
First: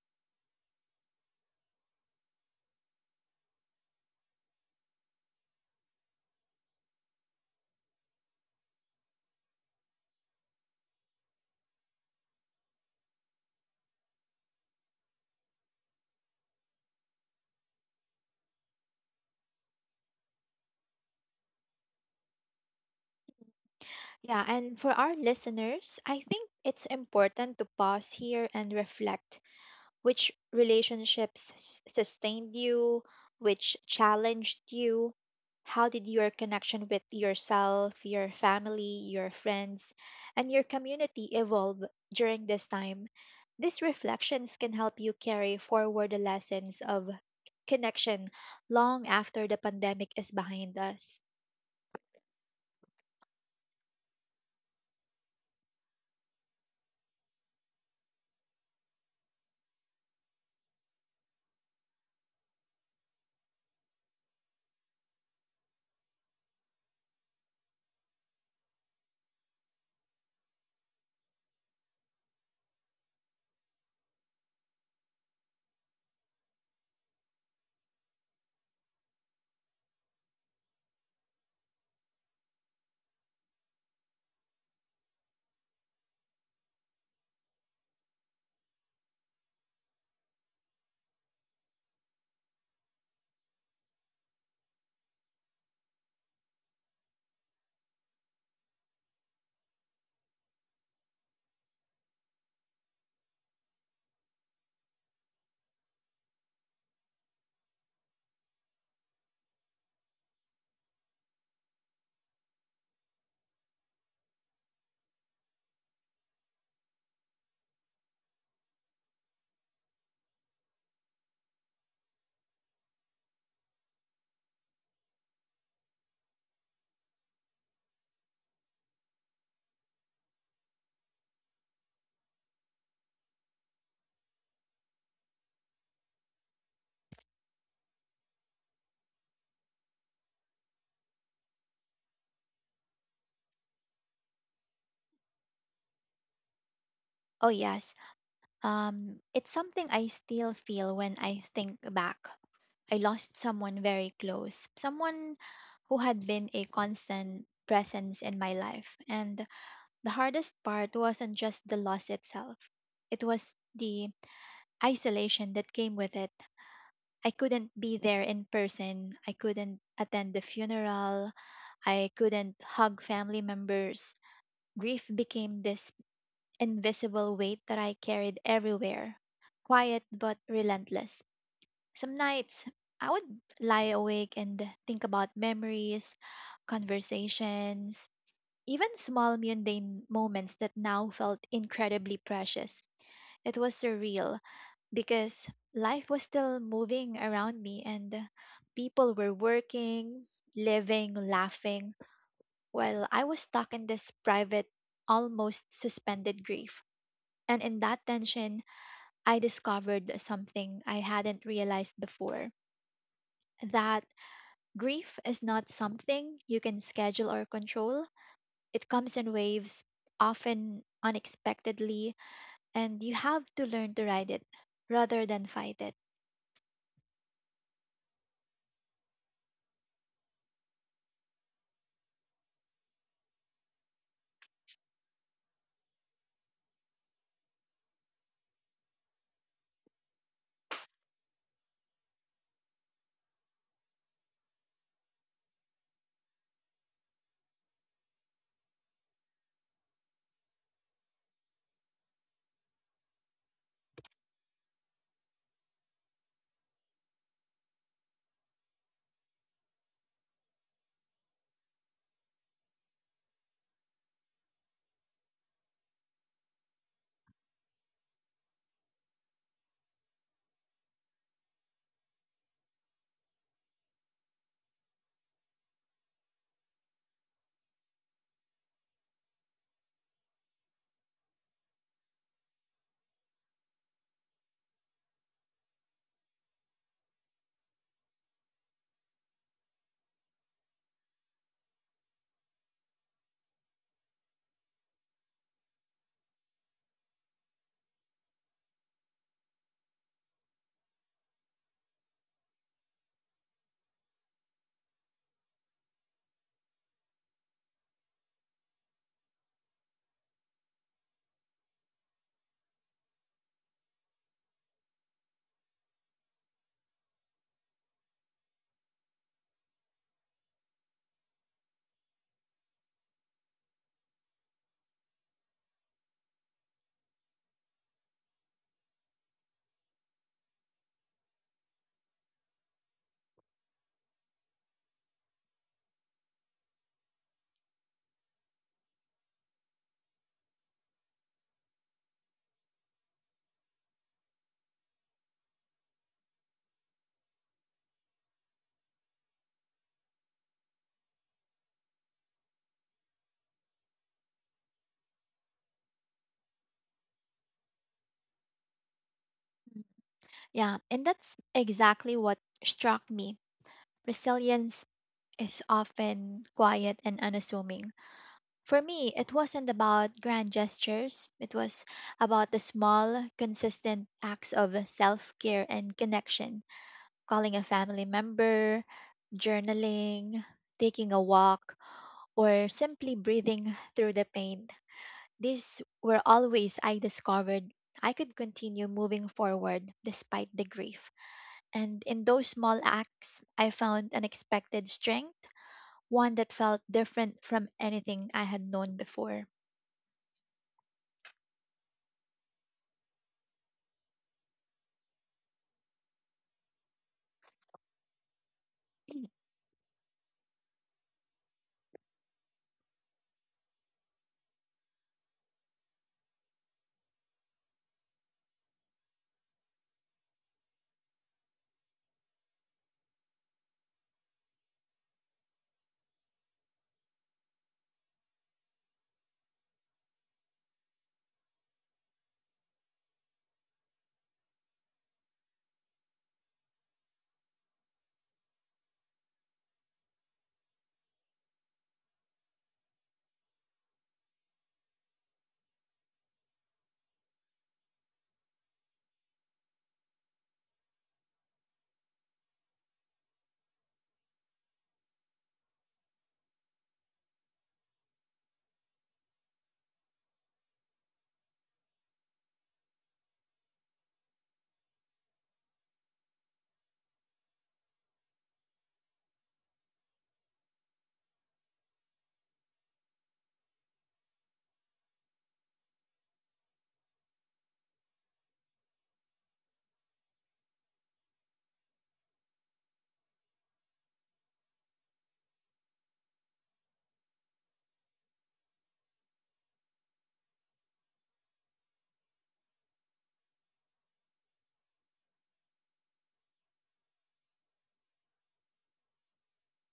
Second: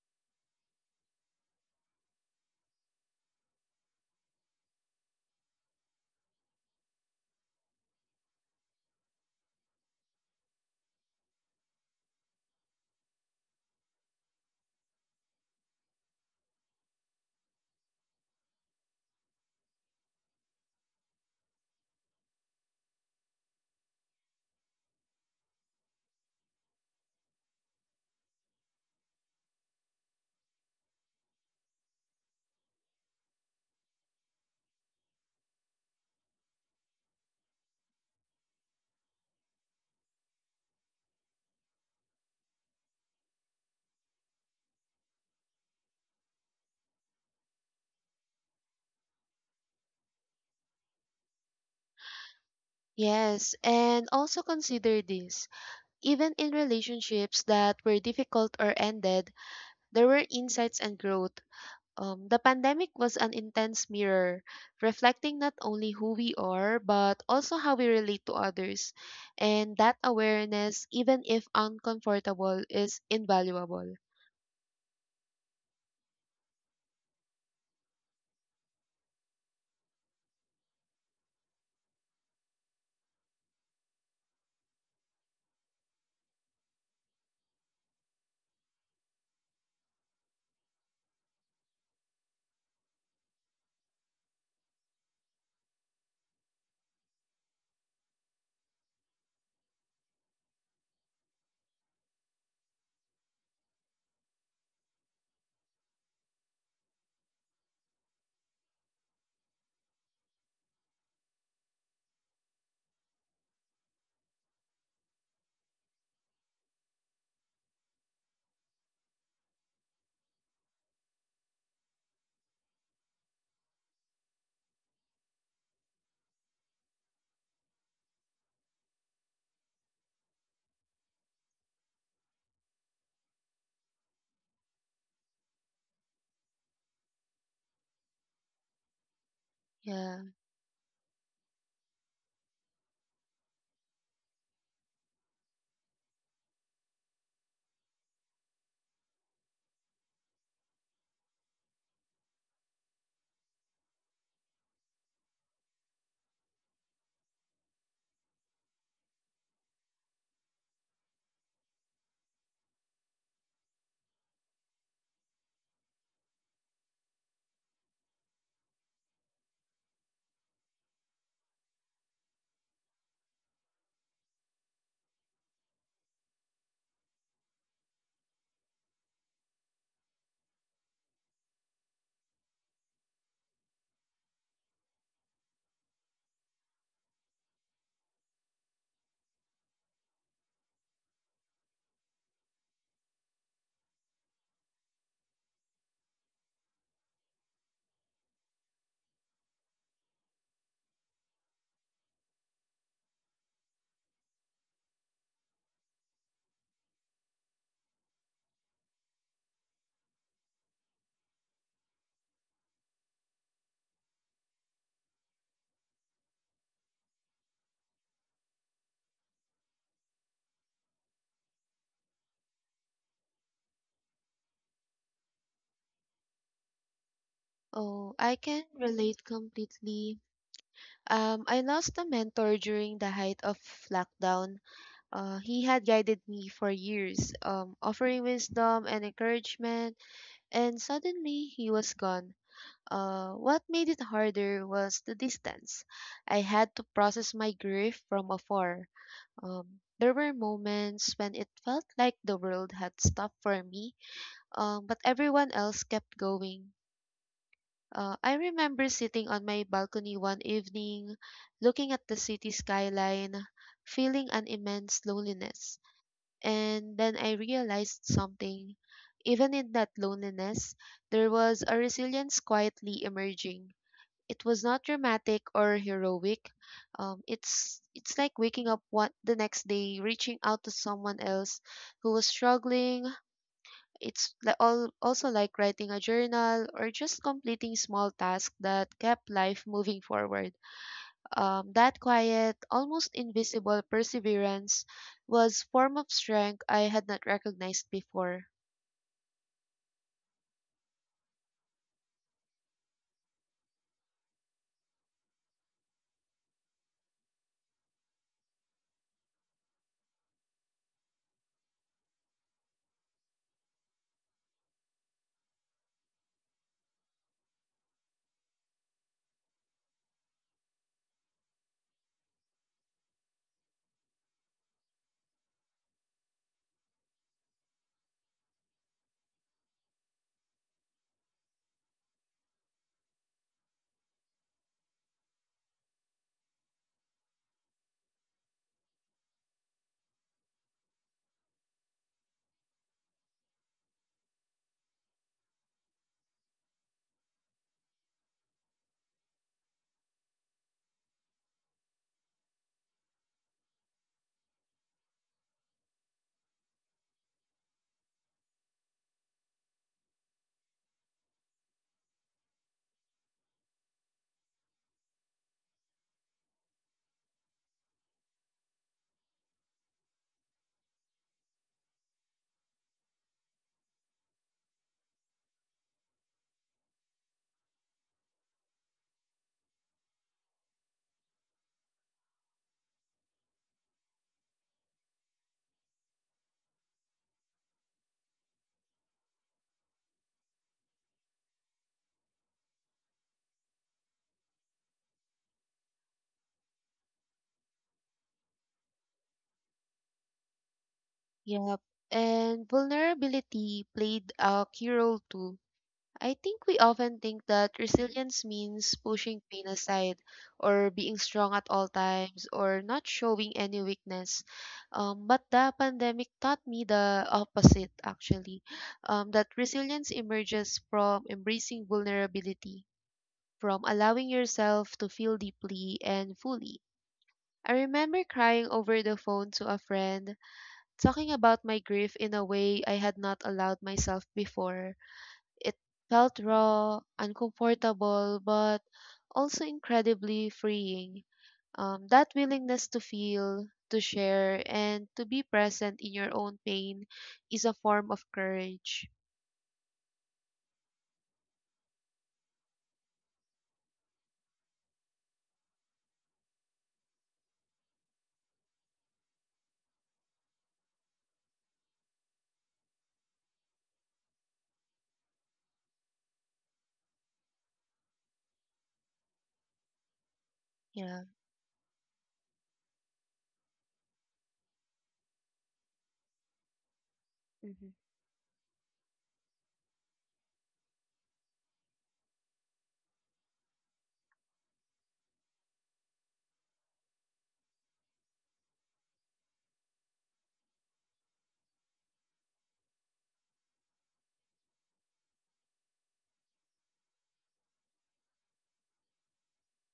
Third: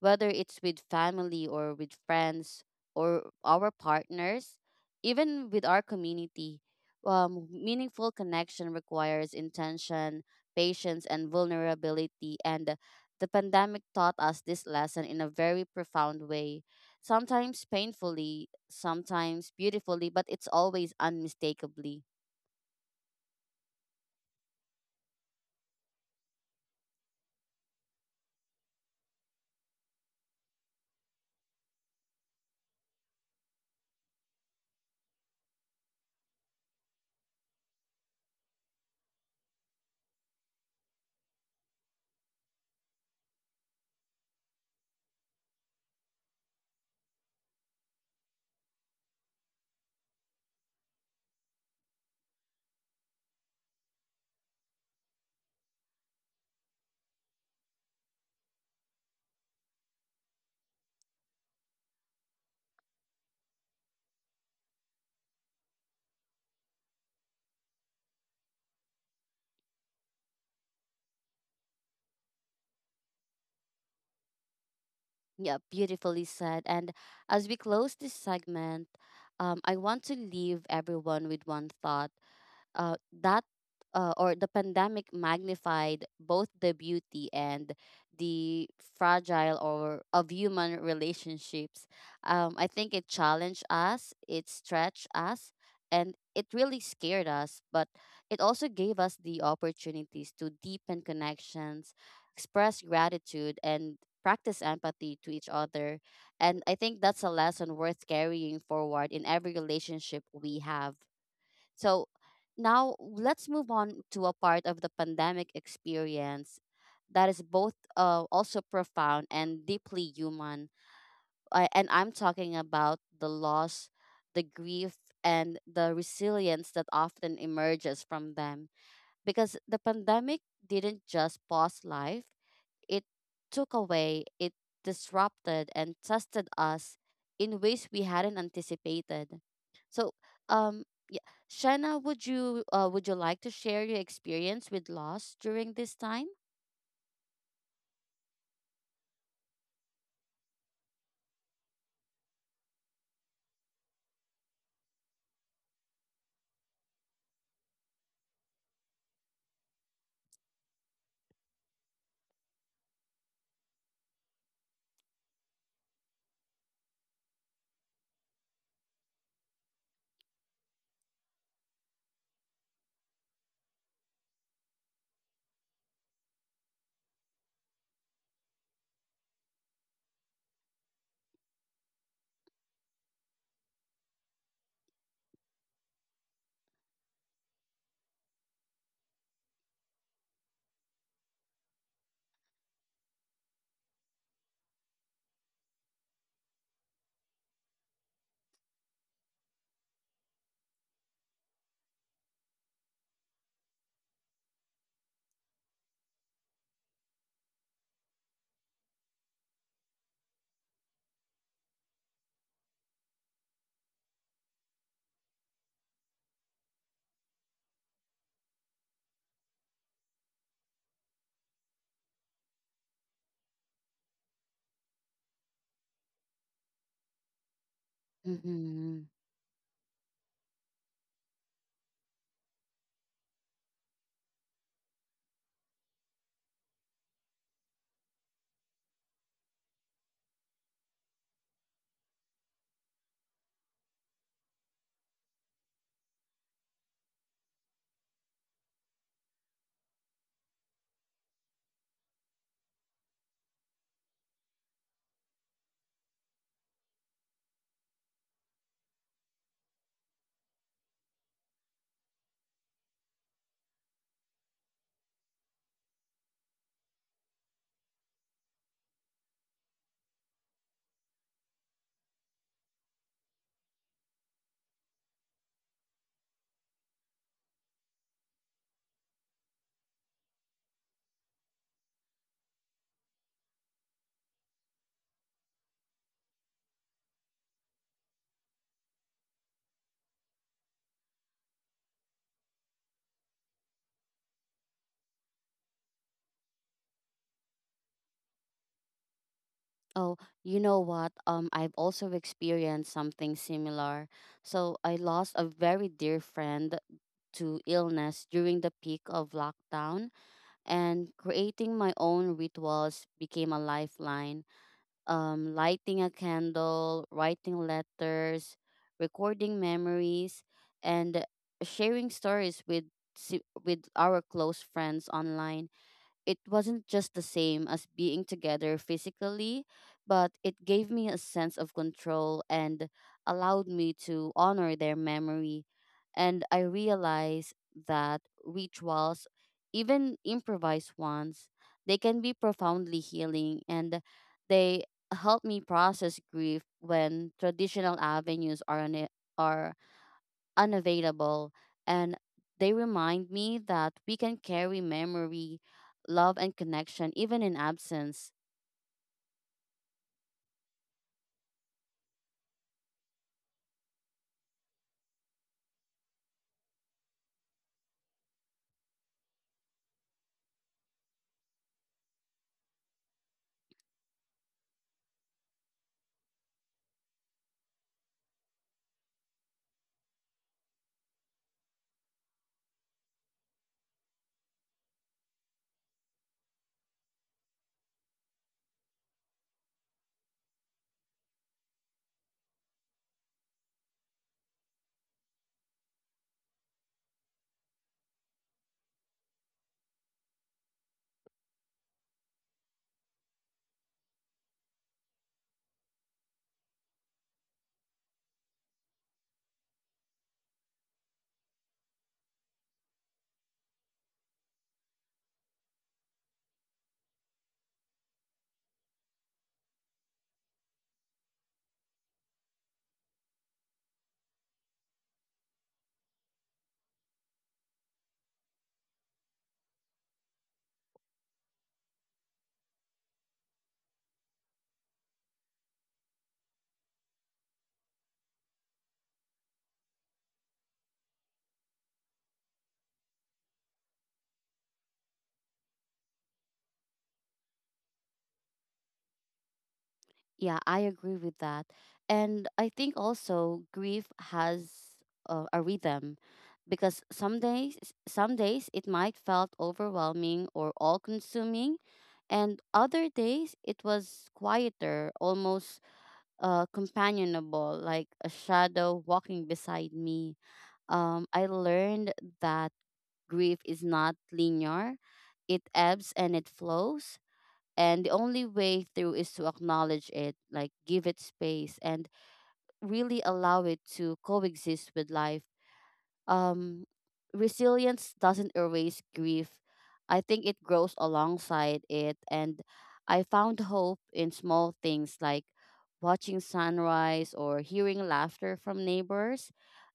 whether it's with family or with friends or our partners, even with our community. Meaningful connection requires intention, patience, and vulnerability, and the pandemic taught us this lesson in a very profound way, sometimes painfully, sometimes beautifully, but it's always unmistakably.
Yeah, and for our listeners, I think it's important to pause here and reflect, sustained you, which challenged you, how did your connection with yourself, your family, your friends, and your community evolve during this time? These reflections can help you carry forward the lessons of connection long after the pandemic is behind us.
Yes, and also consider this. Even in relationships that were difficult or ended, there were insights and growth. The pandemic was an intense mirror, reflecting not only who we are, but also how we relate to others. And that awareness, even if uncomfortable, is invaluable.
Yeah, beautifully said. And as we close this segment, I want to leave everyone with one thought, uh, that or the pandemic magnified both the beauty and the fragile or of human relationships. I think it challenged us, it stretched us, and it really scared us. But it also gave us the opportunities to deepen connections, express gratitude, and practice empathy to each other. And I think that's a lesson worth carrying forward in every relationship we have. So now let's move on to a part of the pandemic experience that is both also profound and deeply human. I'm talking about the loss, the grief, and the resilience that often emerges from them. Because the pandemic didn't just pause life, it took away, it disrupted, and tested us in ways we hadn't anticipated. So,
Yeah.
um, yeah, Shanna, would you like to share your experience with loss during this time?
Oh, yes. It's something I still feel when I think back. I lost someone very close, someone who had been a constant presence in my life. And the hardest part wasn't just the loss itself, it was the isolation that came with it. I couldn't be there in person, I couldn't attend the funeral, I couldn't hug family members. Grief became this invisible weight that I carried everywhere, quiet but relentless. Some nights I would lie awake and think about memories, conversations, even small mundane moments that now felt incredibly precious. It was surreal because life was still moving around me and people were working, living, laughing, while I was stuck in this private, almost suspended grief. And in that tension, I discovered something I hadn't realized before, that grief is not something you can schedule or control. It comes in waves, often unexpectedly, and you have to learn to ride it rather than fight it.
Oh, I can
Mm-hmm.
relate completely. I lost a mentor during the height of lockdown. He had guided me for years, offering wisdom and encouragement, and suddenly he was gone. What made it harder was the distance. I had to process my grief from afar. There were moments when it felt like the world had stopped for me, but everyone else kept going. I remember sitting on my balcony one evening, looking at the city skyline, feeling an immense loneliness. And then I realized something. Even in that loneliness, there was a resilience quietly emerging. It was not dramatic or heroic. It's like waking up one, the next day, reaching out to someone else who was struggling. It's also like writing a journal or just completing small tasks that kept life moving forward. That quiet, almost invisible perseverance was form of strength I had not recognized before.
Oh, you know what? I've also experienced something similar. So I lost a very dear friend to illness during the peak of lockdown, and creating my own rituals became a lifeline. Lighting a candle, writing letters, recording memories, and sharing stories with with our close friends online. It wasn't just the same as being together physically, but it gave me a sense of control and allowed me to honor their memory. And I realized that rituals, even improvised ones, they can be profoundly healing and they help me process grief when traditional avenues are, are unavailable, and they remind me that we can carry memory, love, and connection even in absence.
Yeah, and that's exactly what struck me. Resilience is often quiet and unassuming. For me, it wasn't about grand gestures. It was about the small, consistent acts of self care and connection. Calling a family member, journaling, taking a walk, or simply breathing through the pain. These were always I discovered I could continue moving forward despite the grief. And in those small acts, I found unexpected strength, one that felt different from anything I had known before.
Yep. And vulnerability played a key role too. I think we often think that resilience means pushing pain aside or being strong at all times or not showing any weakness. But the pandemic taught me the opposite, actually, that resilience emerges from embracing vulnerability, from allowing yourself to feel deeply and fully. I remember crying over the phone to a friend, talking about my grief in a way I had not allowed myself before. It felt raw, uncomfortable, but also incredibly freeing. That willingness to feel, to share, and to be present in your own pain is a form of courage.
Yeah, I agree with that. And I think also grief has a rhythm because some days it might felt overwhelming or all consuming and other days it was quieter, almost companionable, like a shadow walking beside me.
Yeah.
I learned that grief is not linear, it ebbs and it flows.
hmm.
And the only way through is to acknowledge it, like give it space and really allow it to coexist with life. um, Resilience doesn't erase grief. I think it grows alongside it. And I found hope in small things, like watching sunrise or hearing laughter from neighbors,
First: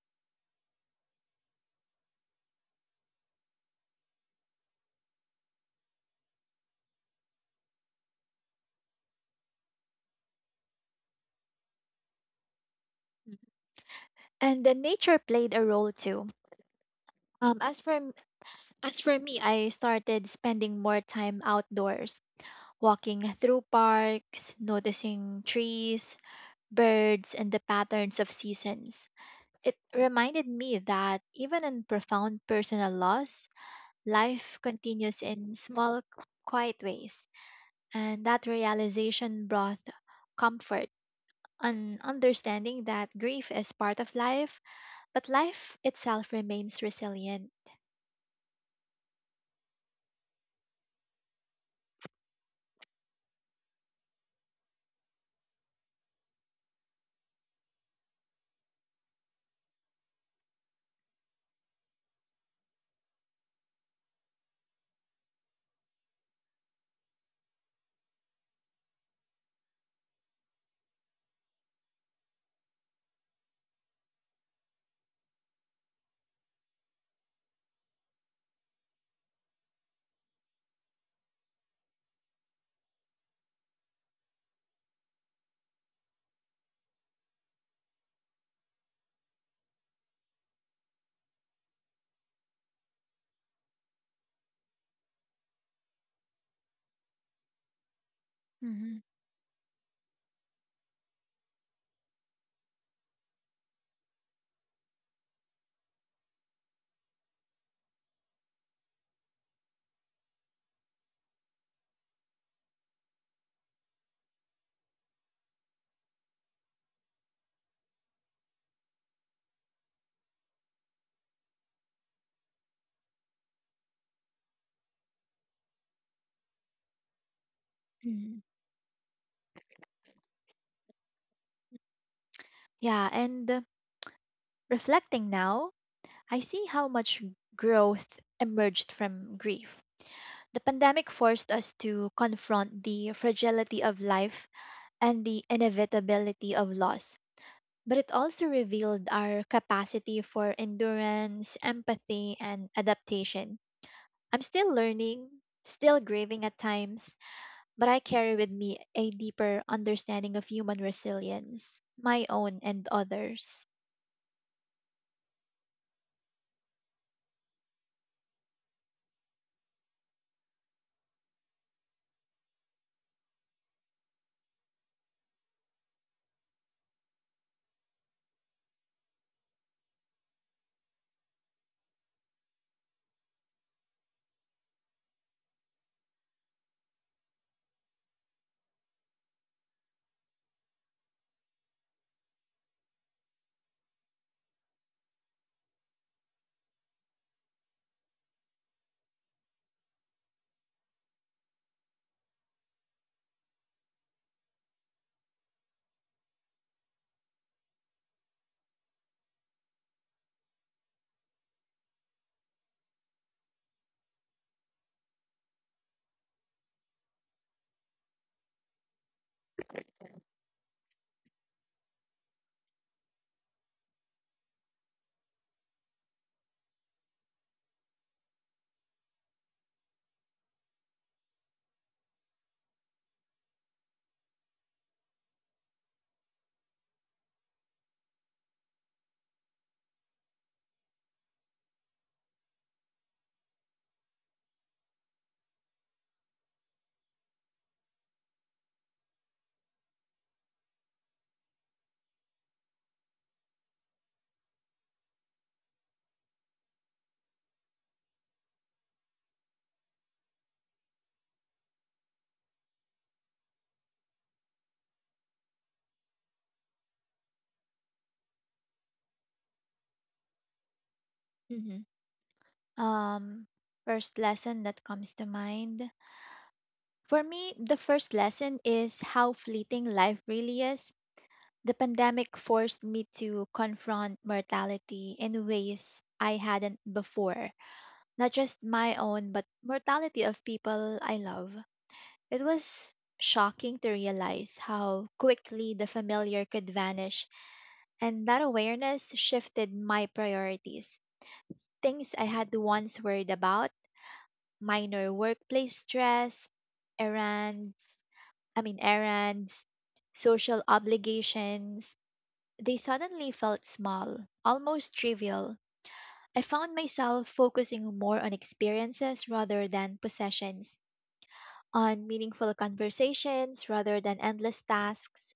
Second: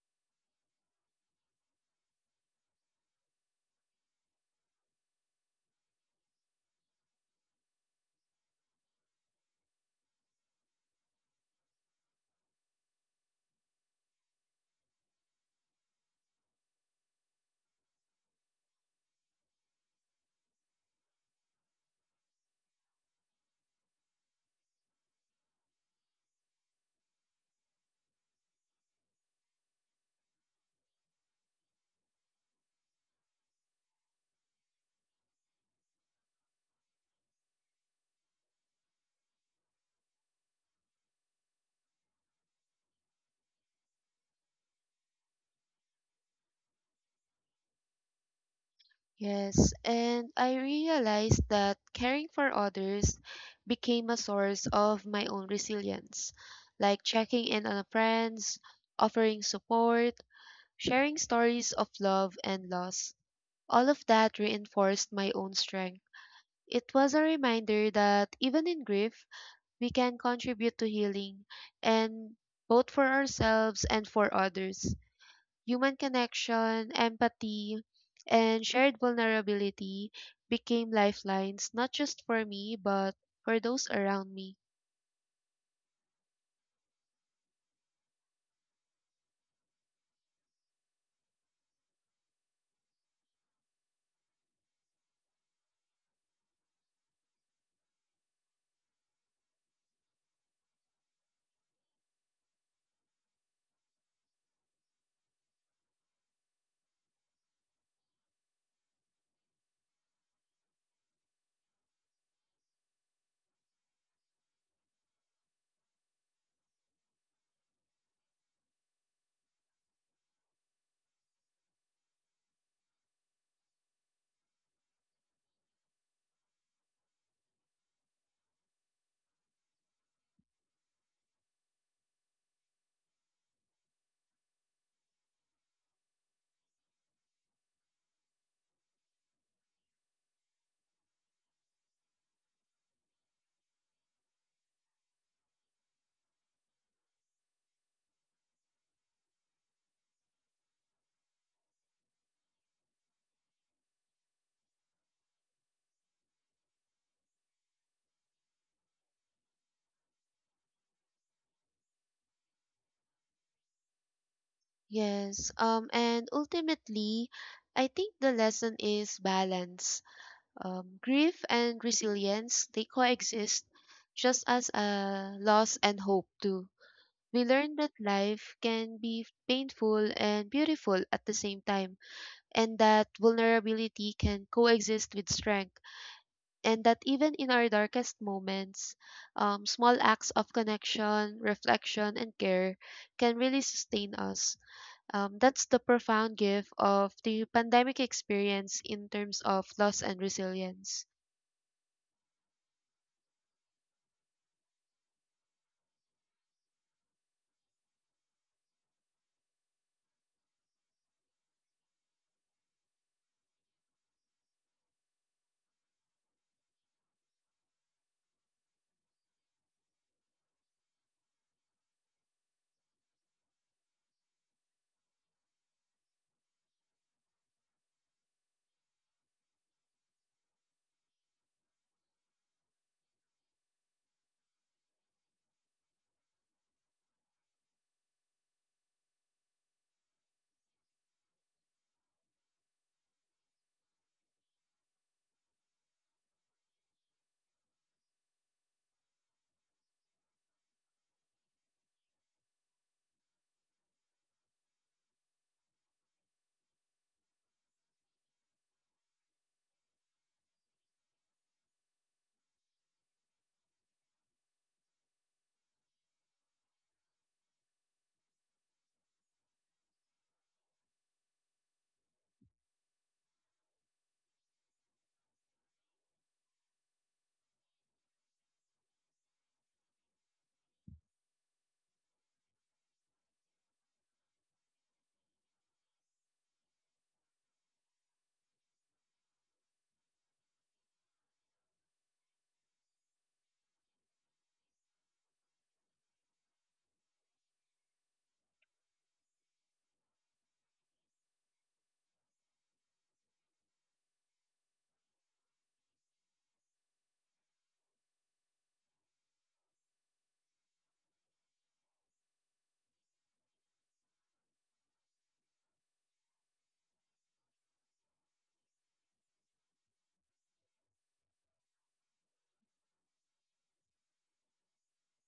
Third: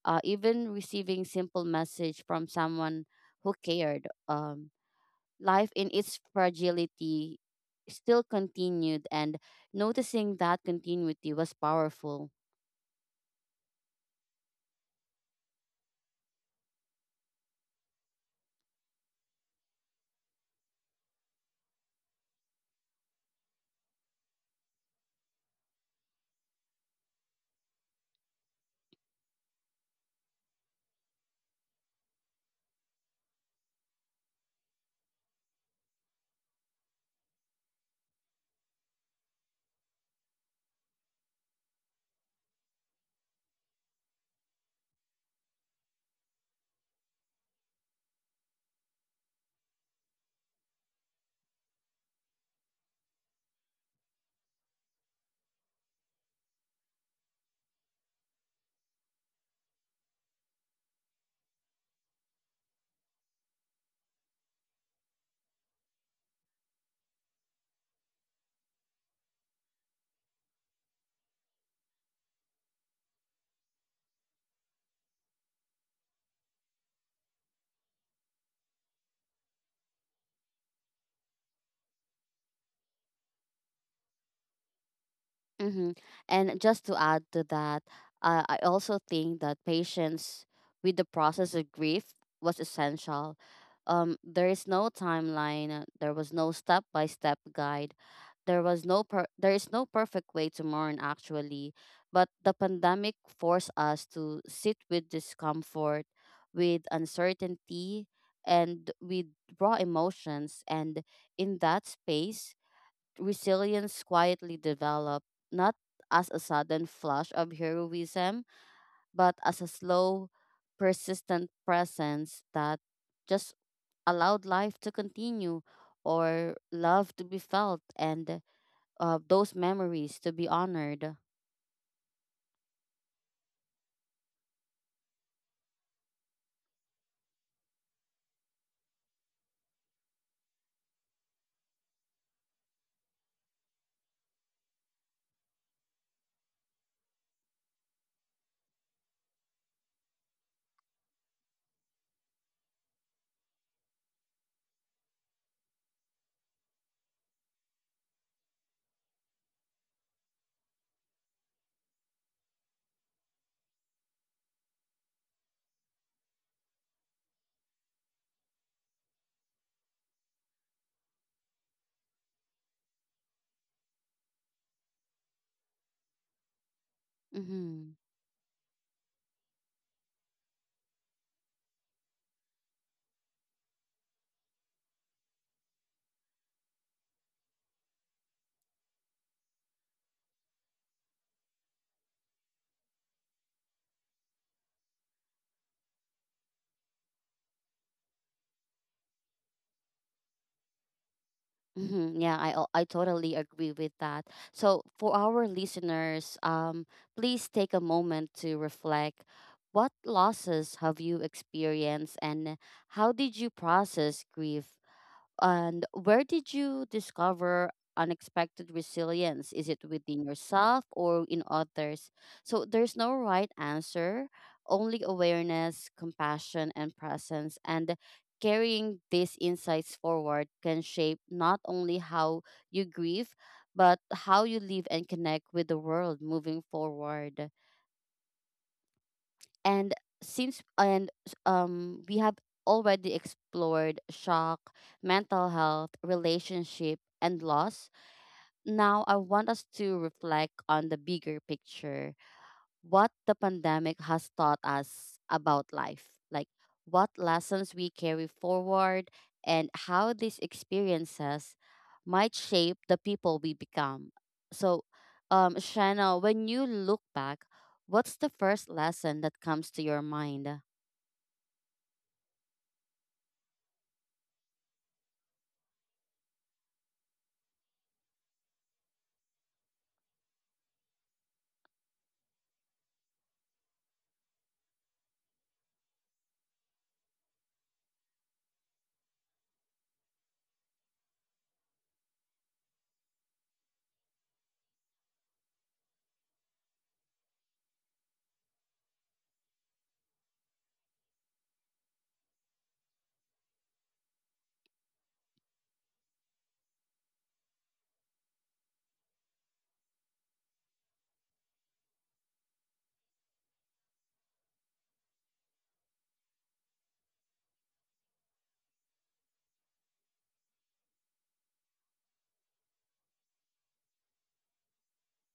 even receiving simple message from someone who cared. Life in its fragility still continued, and noticing that continuity was powerful.
And then nature played a role too. Um, as for m- as for me, I started spending more time outdoors, walking through parks, noticing trees, birds, and the patterns of seasons. It reminded me that even in profound personal loss, life continues in small, quiet ways, and that realization brought comfort. An understanding that grief is part of life, but life itself remains resilient.
Yes, and I realized that caring for others became a source of my own resilience, like checking in on friends, offering support, sharing stories of love and loss. All of that reinforced my own strength. It was a reminder that even in grief, we can contribute to healing, and both for ourselves and for others. Human connection, empathy, and shared vulnerability became lifelines, not just for me, but for those around me.
Mm-hmm. And just to add to that, I also think that patience with the process of grief was essential. There is no timeline. There was no step-by-step guide. There was
Mhm.
no per- there is no perfect way to mourn, actually, but the pandemic forced us to sit with discomfort, with uncertainty, and with raw emotions. And in that space, resilience quietly developed, not as a sudden flash of heroism, but as a slow, persistent presence that just allowed life to continue, or love to be felt, and
Mhm.
those memories to be honored.
Yeah, and reflecting now, I see how much growth emerged from grief. The pandemic forced us to confront the fragility of life and the inevitability of loss, but it also revealed our capacity for endurance, empathy, and adaptation. I'm still learning, still grieving at times, but I carry with me a deeper understanding of human resilience, my own and others.
Yes, and ultimately, I think the lesson is balance. Grief and resilience, they coexist just as loss and hope do. We learn
Mm-hmm.
that life can be painful and beautiful at the same time, and that vulnerability can coexist with strength, and that even in our darkest moments, small acts of connection, reflection, and care can really sustain us. That's the profound gift of the pandemic experience in terms of loss and resilience.
Mm-hmm. Yeah, I totally agree with that. So for our listeners, please take a moment to reflect. What losses have you experienced, and how did you process grief? And where did you discover unexpected resilience? Is it within yourself or in others? So there's no right answer, only awareness, compassion, and presence. And carrying these insights forward can shape not only how you grieve, but how you live and connect with the world moving forward. And since and We have already explored shock, mental health, relationship, and loss. Now I want us to reflect on the bigger picture, what the pandemic has taught us about life, like what lessons we carry forward, and how these experiences might shape the people we become. So, Shanna, when you look back, what's the first lesson that comes to your mind?
hmm Um, first lesson that comes to mind, for me, the first lesson is how fleeting life really is. The pandemic forced me to confront mortality in ways I hadn't before, not just my own, but mortality of people I love. It was shocking to realize how quickly the familiar could vanish, and that awareness shifted my priorities. Things I had once worried about, minor workplace stress, errands, errands, social obligations, they suddenly felt small, almost trivial. I found myself focusing more on experiences rather than possessions, on meaningful conversations rather than endless tasks,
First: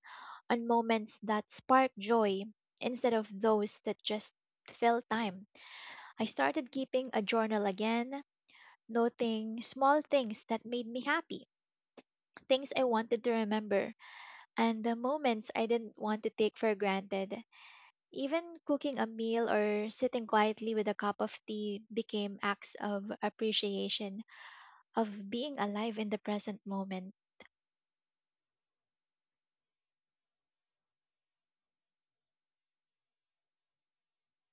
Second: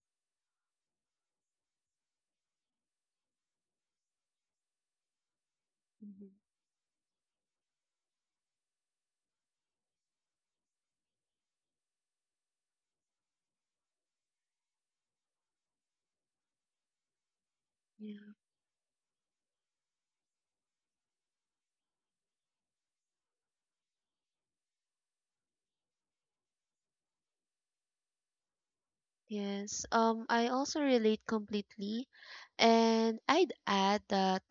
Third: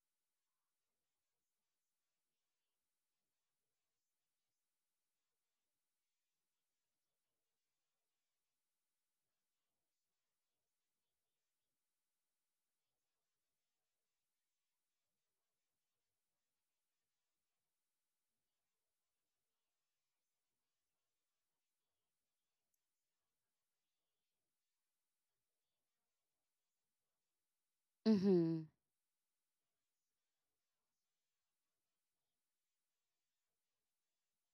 on moments that spark joy instead of those that just fill time. I
Mhm.
started keeping a journal again, noting small things that made me happy, things I wanted to remember and the moments I didn't want to take for granted.
Yeah.
Even cooking a meal or sitting quietly with a cup of tea became acts of appreciation, of being alive in the present moment.
Mm-hmm.
Yes. I also relate completely. And I'd add that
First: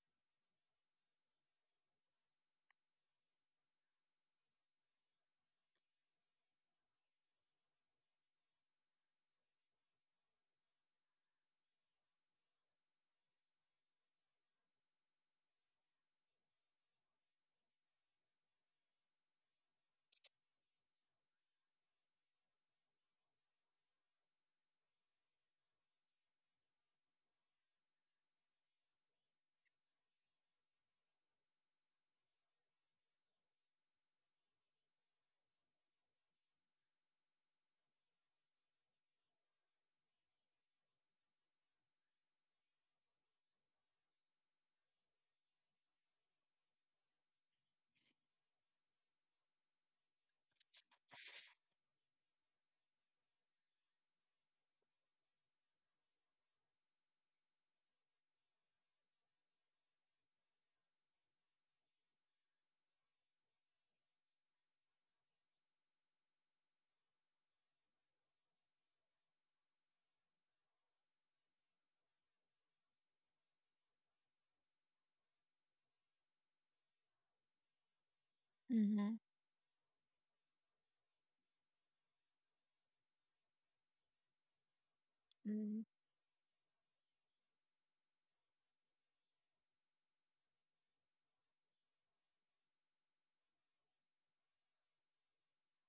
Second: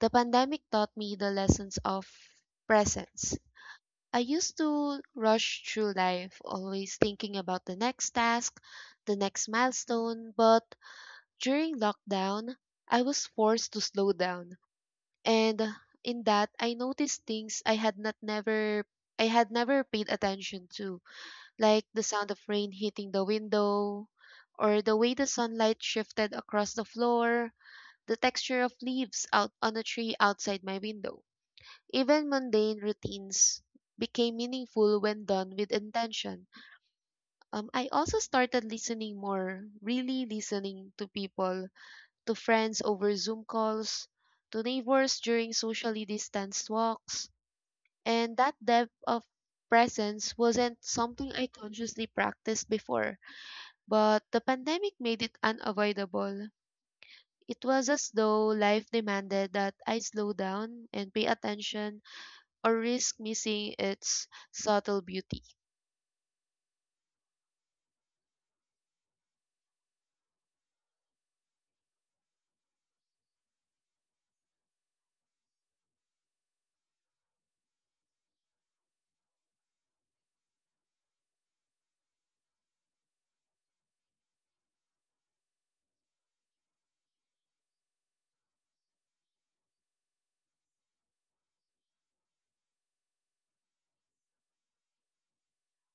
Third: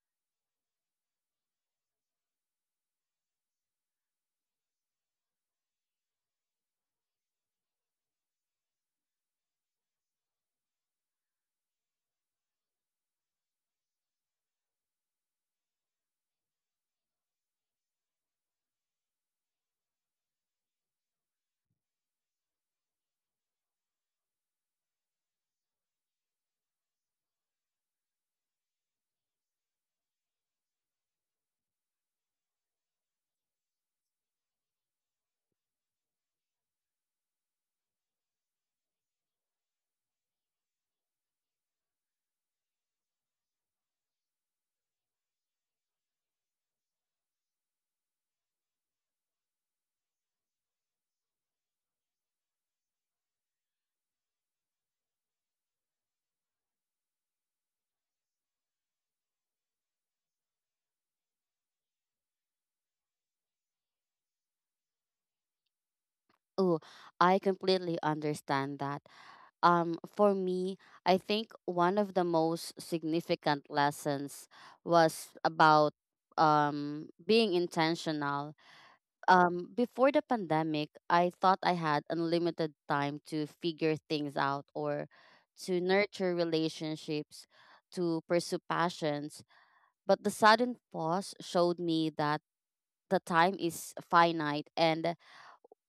the pandemic taught me the lessons of presence. I used to rush through life, always thinking about the next task, the next milestone. But during lockdown, I was forced to slow down. And in that, I noticed things I had never paid attention to, like the sound of rain hitting the window, or the way the sunlight shifted across the floor, the texture of leaves out on a tree outside my window. Even mundane routines became meaningful when done with intention. I also started listening more, really listening to people, to friends over Zoom calls, to neighbors during socially distanced walks, and that depth of presence wasn't something I consciously practiced before, but the pandemic made it unavoidable. It was as though life demanded that I slow down and pay attention or risk missing its subtle beauty.
Oh, I completely understand that. Um, for me, I think one of the most significant lessons was about being intentional.
Mm-hmm.
Before the pandemic, I thought I had unlimited time to figure things out, or to
Mm-hmm.
nurture relationships, to pursue passions. But the sudden pause showed me that the time is finite, and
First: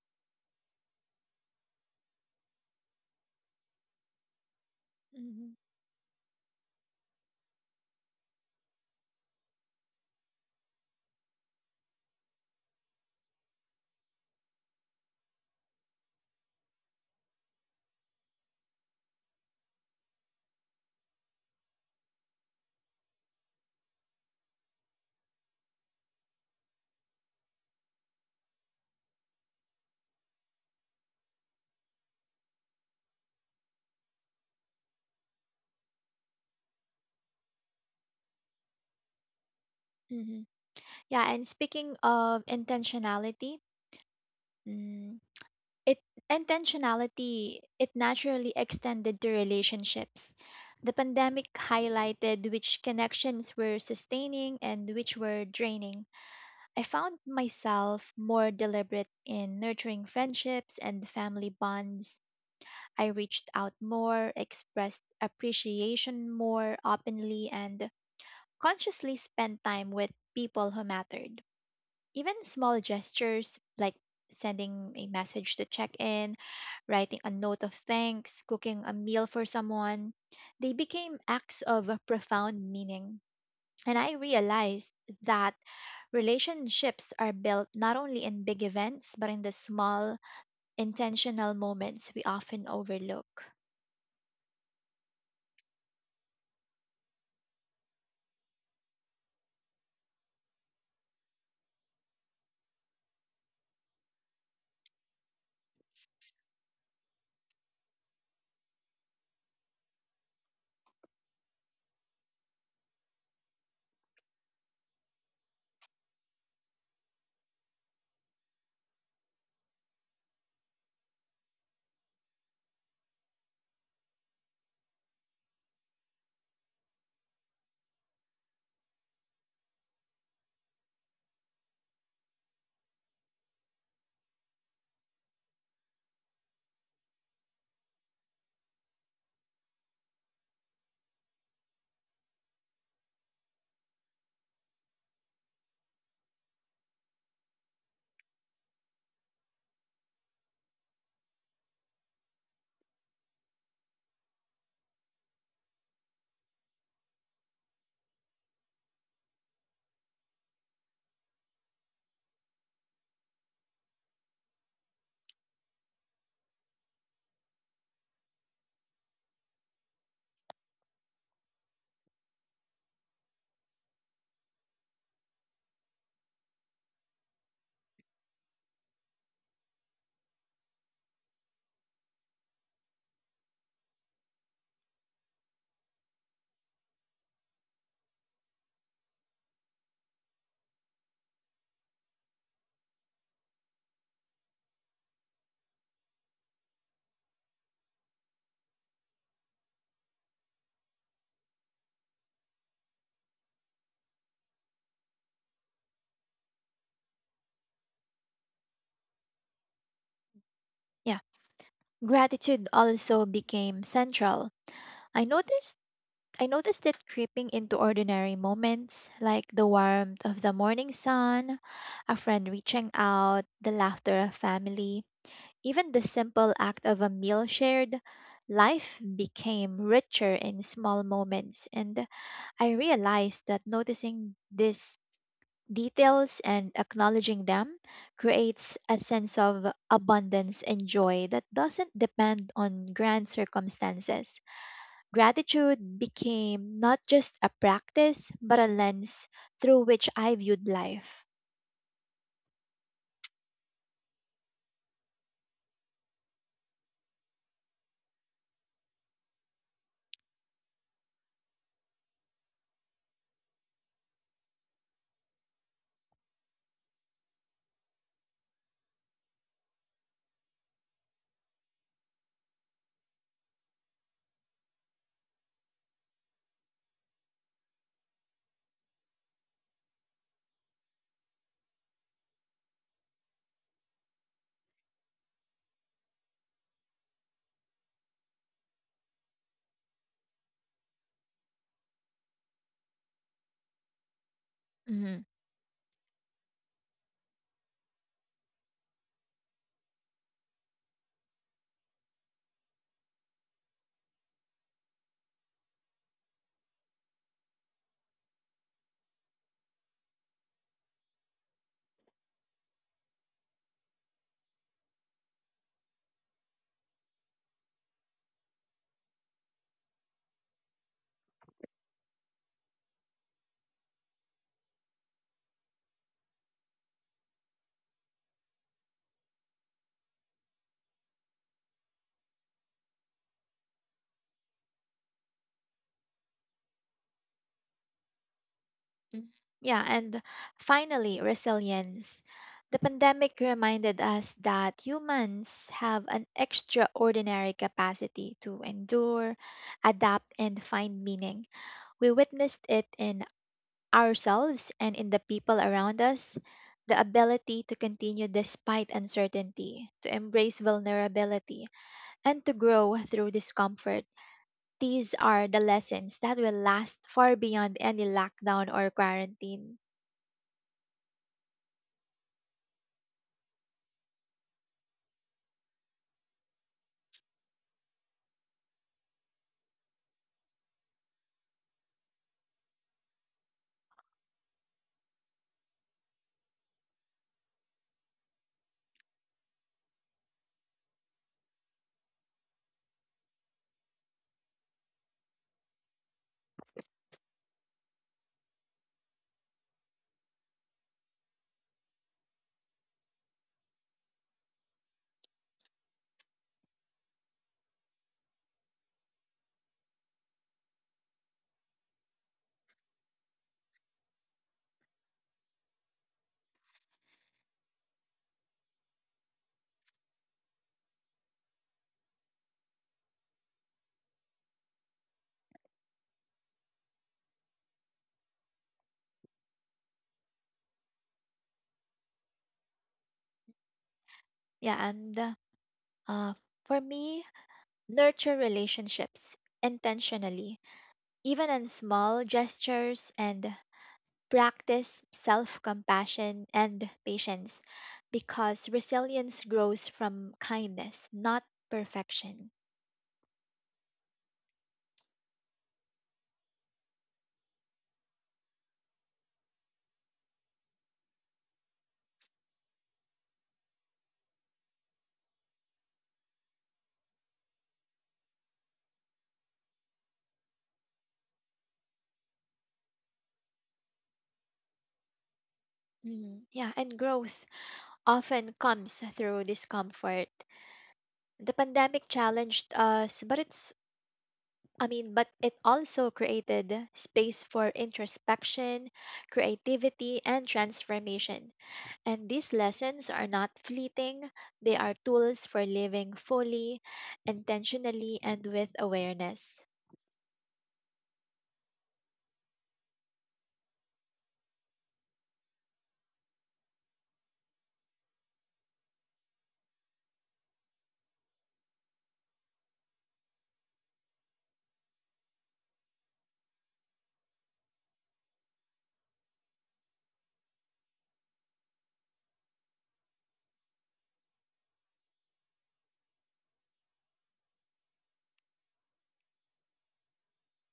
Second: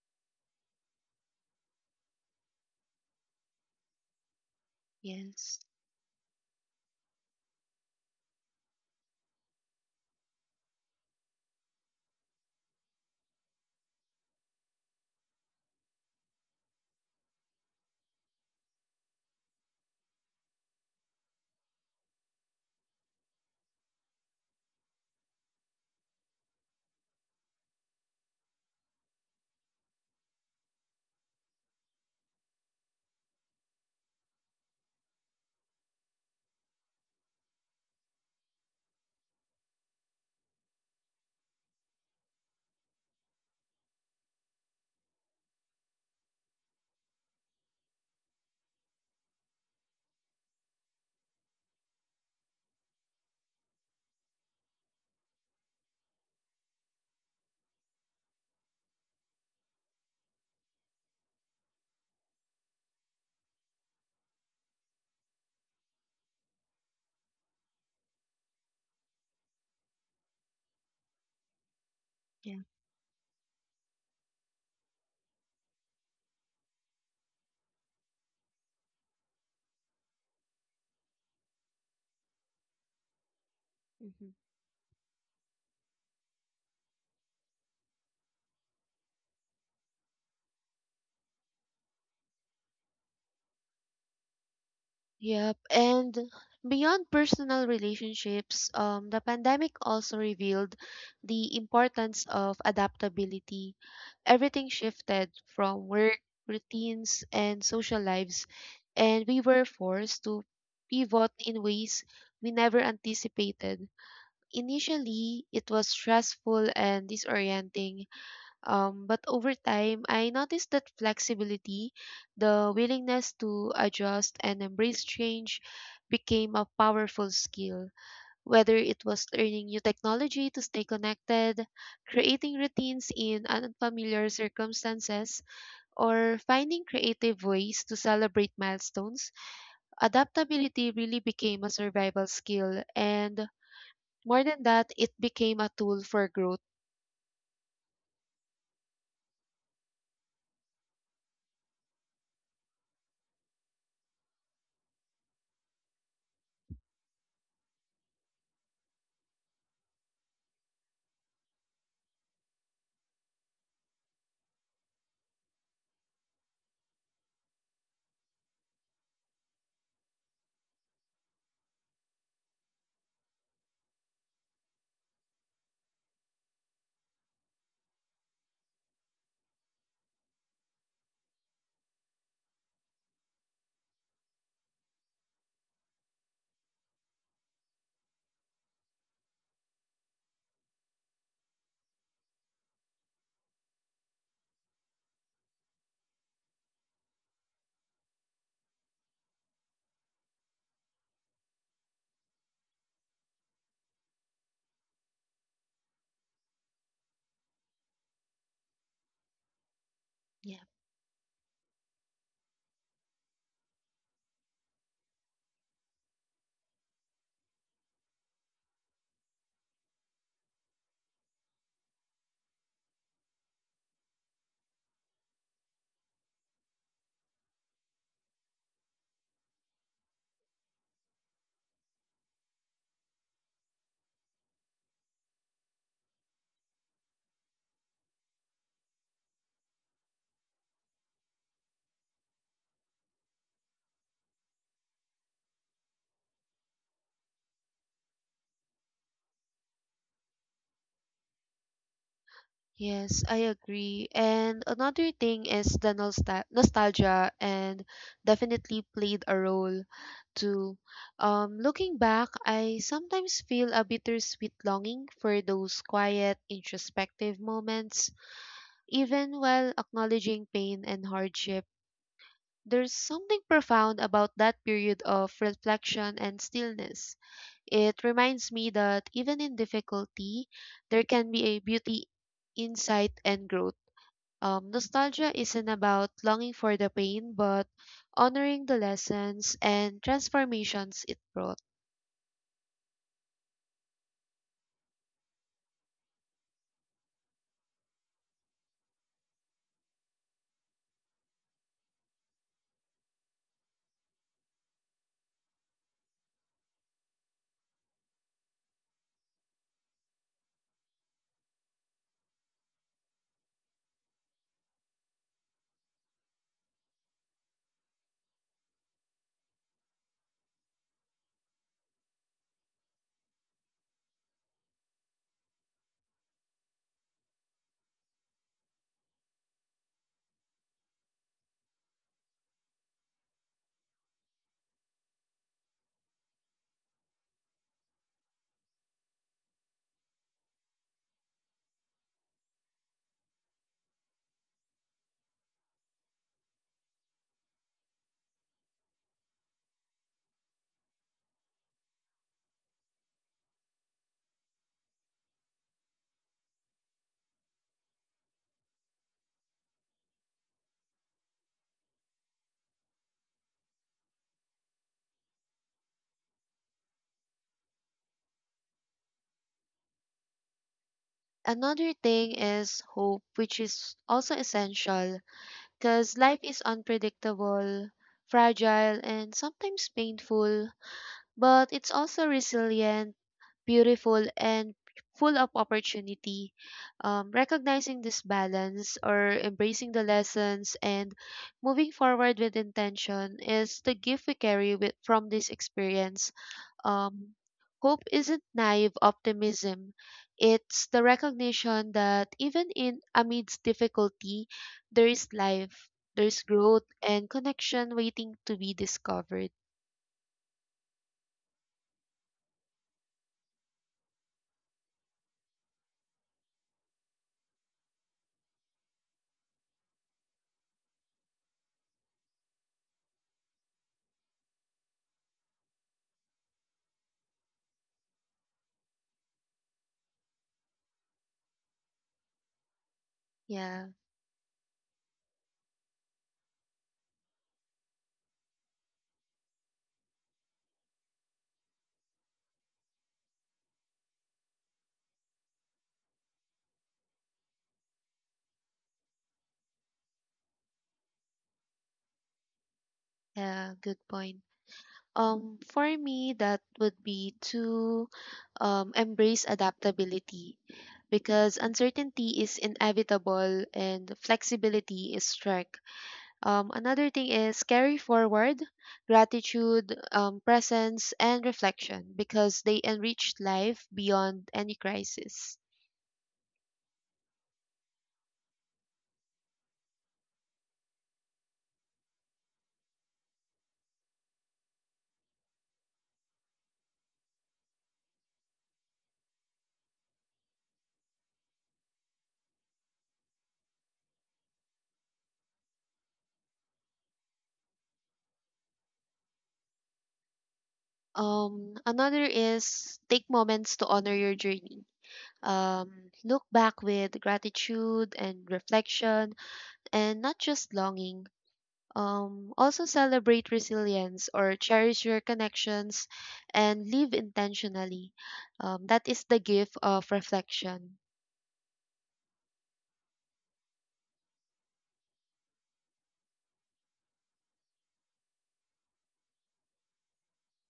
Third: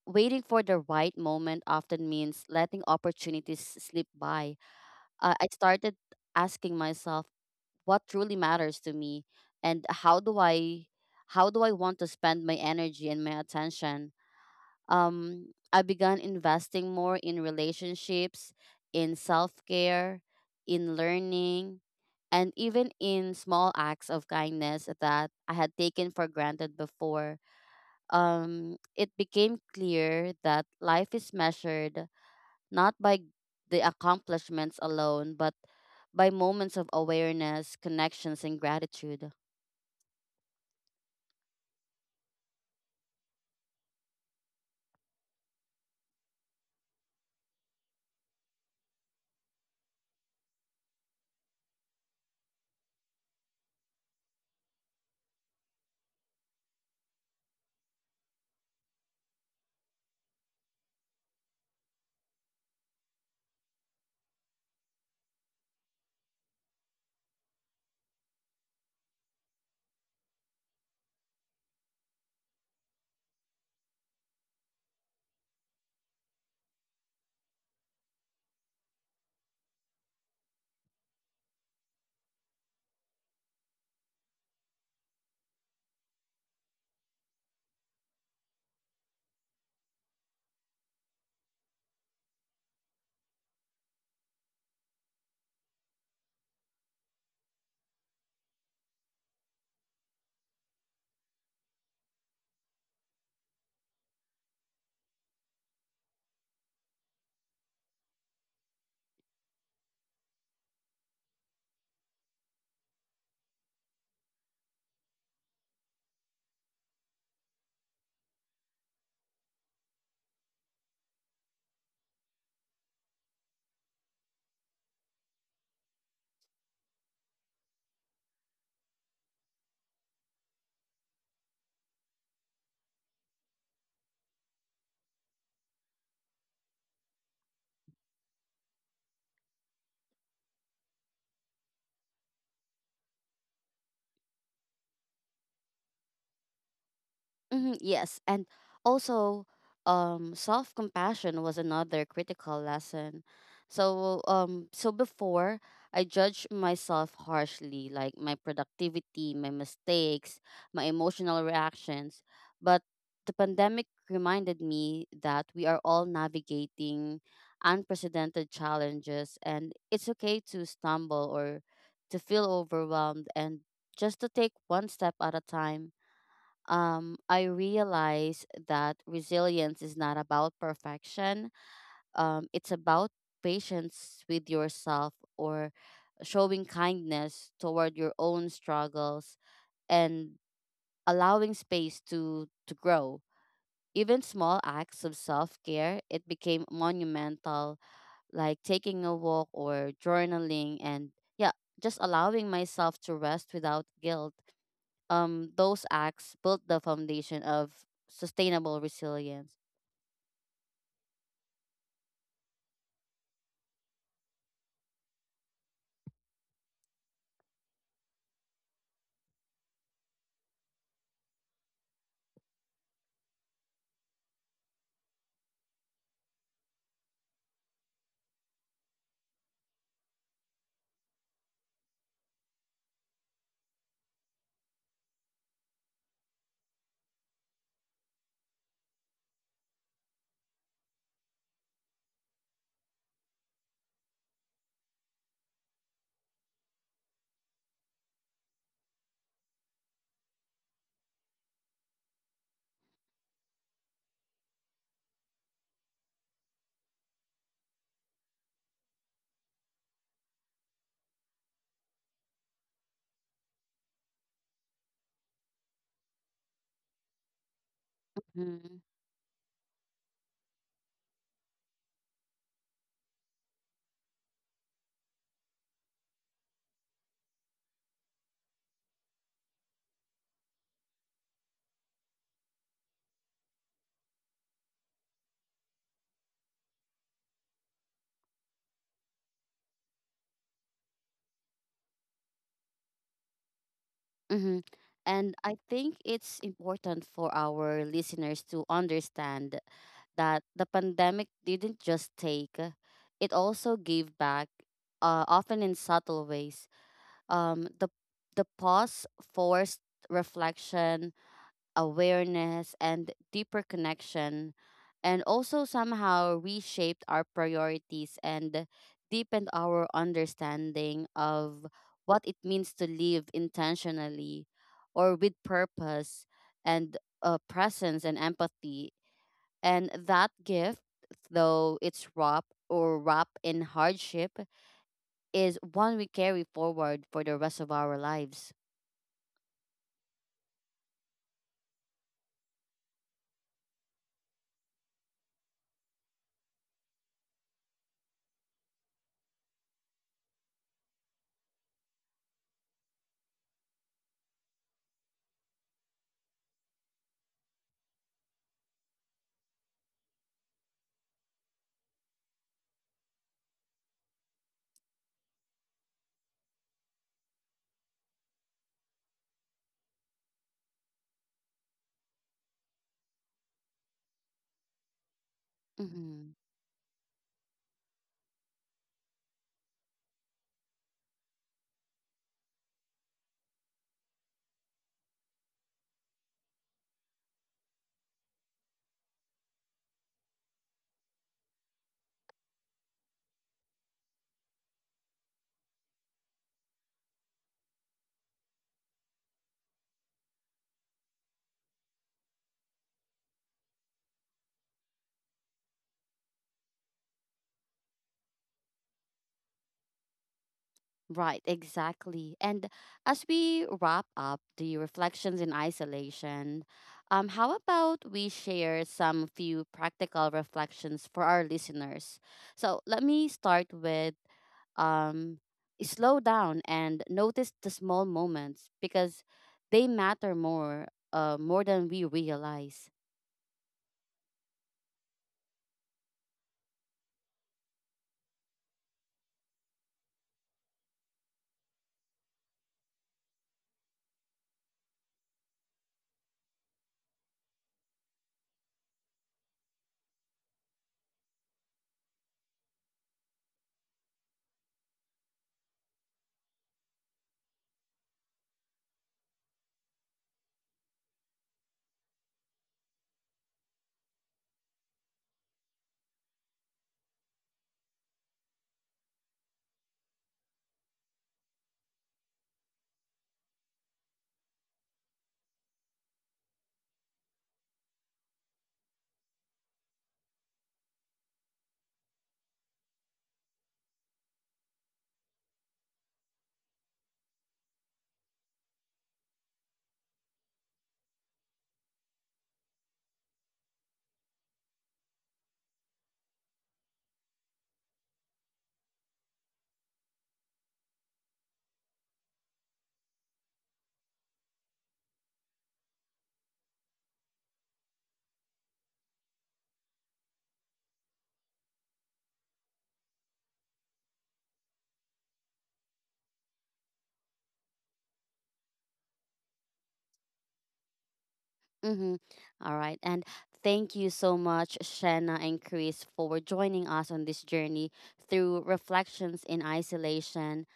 waiting for the right moment often means letting opportunities slip by. I
Mm-hmm.
Yes.
started asking myself what truly matters to me, and how do I want to spend my energy and my attention. I began investing more in relationships, in self care, in learning, and even in small acts of kindness that I had taken for granted before. It became clear that life is measured not by the accomplishments alone, but by moments of awareness, connections, and gratitude.
Mm-hmm. Yeah, and speaking of intentionality, mm, it intentionality it naturally extended to relationships. The pandemic highlighted which connections were sustaining and which were draining. I found myself more deliberate in nurturing friendships and family bonds. I reached out more, expressed appreciation more openly, and consciously spent time with people who mattered. Even
Yeah.
small gestures like sending a message to check in, writing a note of thanks, cooking a meal for someone, they became acts of profound meaning. And I
Mhm.
realized that relationships are built not only in big events, but in the small, intentional moments we often overlook.
Yep. And beyond personal relationships, the pandemic also revealed the importance of adaptability. Everything shifted from work, routines, and social lives, and we were forced to pivot in ways we never anticipated. Initially, it was stressful and disorienting, but over time, I noticed that flexibility, the willingness to adjust and embrace change, became a powerful skill. Whether it was learning new technology to stay connected, creating routines in unfamiliar circumstances, or finding creative ways to celebrate milestones, adaptability really became a survival skill. And more than that, it became a tool for growth.
Hmm, yes, and also, self compassion was another critical lesson. So before, I judged myself harshly, like my productivity, my mistakes, my emotional reactions, but the pandemic reminded me that we are all navigating unprecedented challenges, and it's okay to stumble or to feel overwhelmed, and just to take one step at a time. I realize that resilience is not about perfection. It's about patience with yourself, or showing kindness toward your own struggles, and allowing space to grow. Even small acts of self care, it became monumental, like taking a walk or journaling, and yeah, just allowing myself to rest without guilt. Those acts built the foundation of sustainable resilience.
Yeah. Gratitude also became central. I noticed I noticed it creeping into ordinary moments like the warmth of the morning sun, a friend reaching out, the laughter of family, even the simple act of a meal shared. Life became richer in small moments and I realized that noticing these details and acknowledging them creates a sense of abundance and joy that doesn't depend on grand circumstances. Gratitude became not just a practice, but a lens through which I viewed life.
Yes, I agree. And another thing is the nostalgia and definitely played a role too. Looking back, I sometimes feel a bittersweet longing for those quiet, introspective moments,
Mhm.
even while acknowledging pain and hardship. There's something profound about that period of reflection and stillness. It reminds me that even in difficulty, there can be a beauty, insight, and growth. Nostalgia isn't about longing for the pain, but honoring the lessons and transformations it brought.
Mm-hmm.
Mhm.
And I think it's important for our listeners to understand that the pandemic didn't just take, it also gave back, often in subtle ways. Um, the, the pause forced reflection, awareness, and deeper connection, and also somehow reshaped our priorities and deepened our understanding of what it means to live intentionally, or with purpose and presence and empathy. And that gift, though it's wrapped in hardship, is one we carry forward for the rest of our lives.
Mm. Yeah, and finally, resilience. The pandemic reminded us that humans have an extraordinary capacity to endure, adapt, and find meaning. We witnessed it in ourselves and in the people around us. The ability to continue despite uncertainty, to embrace vulnerability, and to grow through discomfort. These are the lessons that will last far beyond any lockdown or quarantine.
Another thing is hope, which is also essential because
Mhm.
life is unpredictable, fragile, and sometimes painful, but it's also resilient, beautiful, and full of opportunity. Recognizing this balance or embracing the lessons and moving forward with intention is the gift we carry with, from this experience. Um, Hope isn't naive optimism. It's the recognition that even in amidst difficulty, there is life, there's growth and connection waiting to be discovered.
Right, exactly. And as we wrap up the reflections in isolation, how about we share some few practical reflections for our listeners? So let me start with, um, slow down and notice the small moments because they matter more, more than we realize.
Yeah,
Yeah, and uh, for me, nurture relationships intentionally, even in small gestures, and practice self compassion and patience because resilience grows from kindness, not perfection.
yeah, good point. For me, that would be to embrace adaptability because uncertainty is inevitable and flexibility is strength. Another thing is carry forward gratitude, presence, and reflection because they enrich life beyond any crisis.
Mhm. Yeah, and growth often comes through discomfort. The pandemic challenged us, but it also created space for introspection, creativity, and transformation. And these lessons are not fleeting, they are tools for living fully, intentionally, and with awareness.
Another is take moments to honor your journey. Um, Look back with gratitude and reflection and not just longing. Also celebrate resilience or cherish your connections and live intentionally. That is the gift of reflection.
Mm-hmm. All right. And thank you so much, Shanna and Chris, for joining us on this journey through reflections in isolation.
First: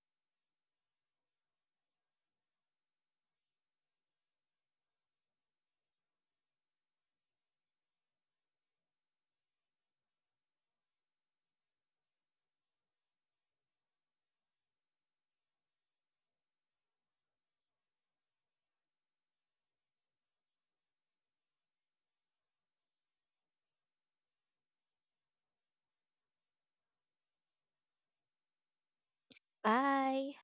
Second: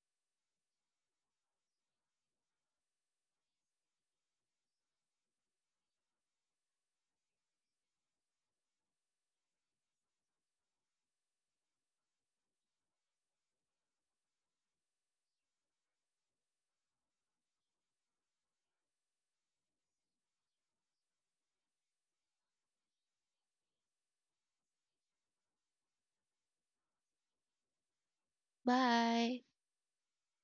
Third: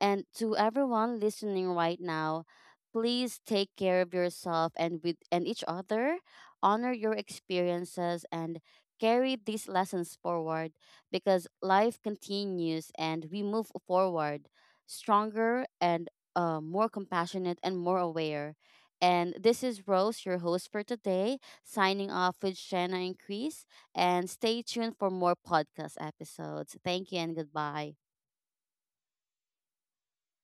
And to everyone listening right now, please take care of yourself and with and each other. Honor your experiences and carry these lessons forward, because life continues and we move forward stronger and more compassionate and more aware. And this is Rose, your host for today, signing off with Shanna and Chris. And stay tuned for more podcast episodes. Thank you and goodbye.
Bye.
Bye!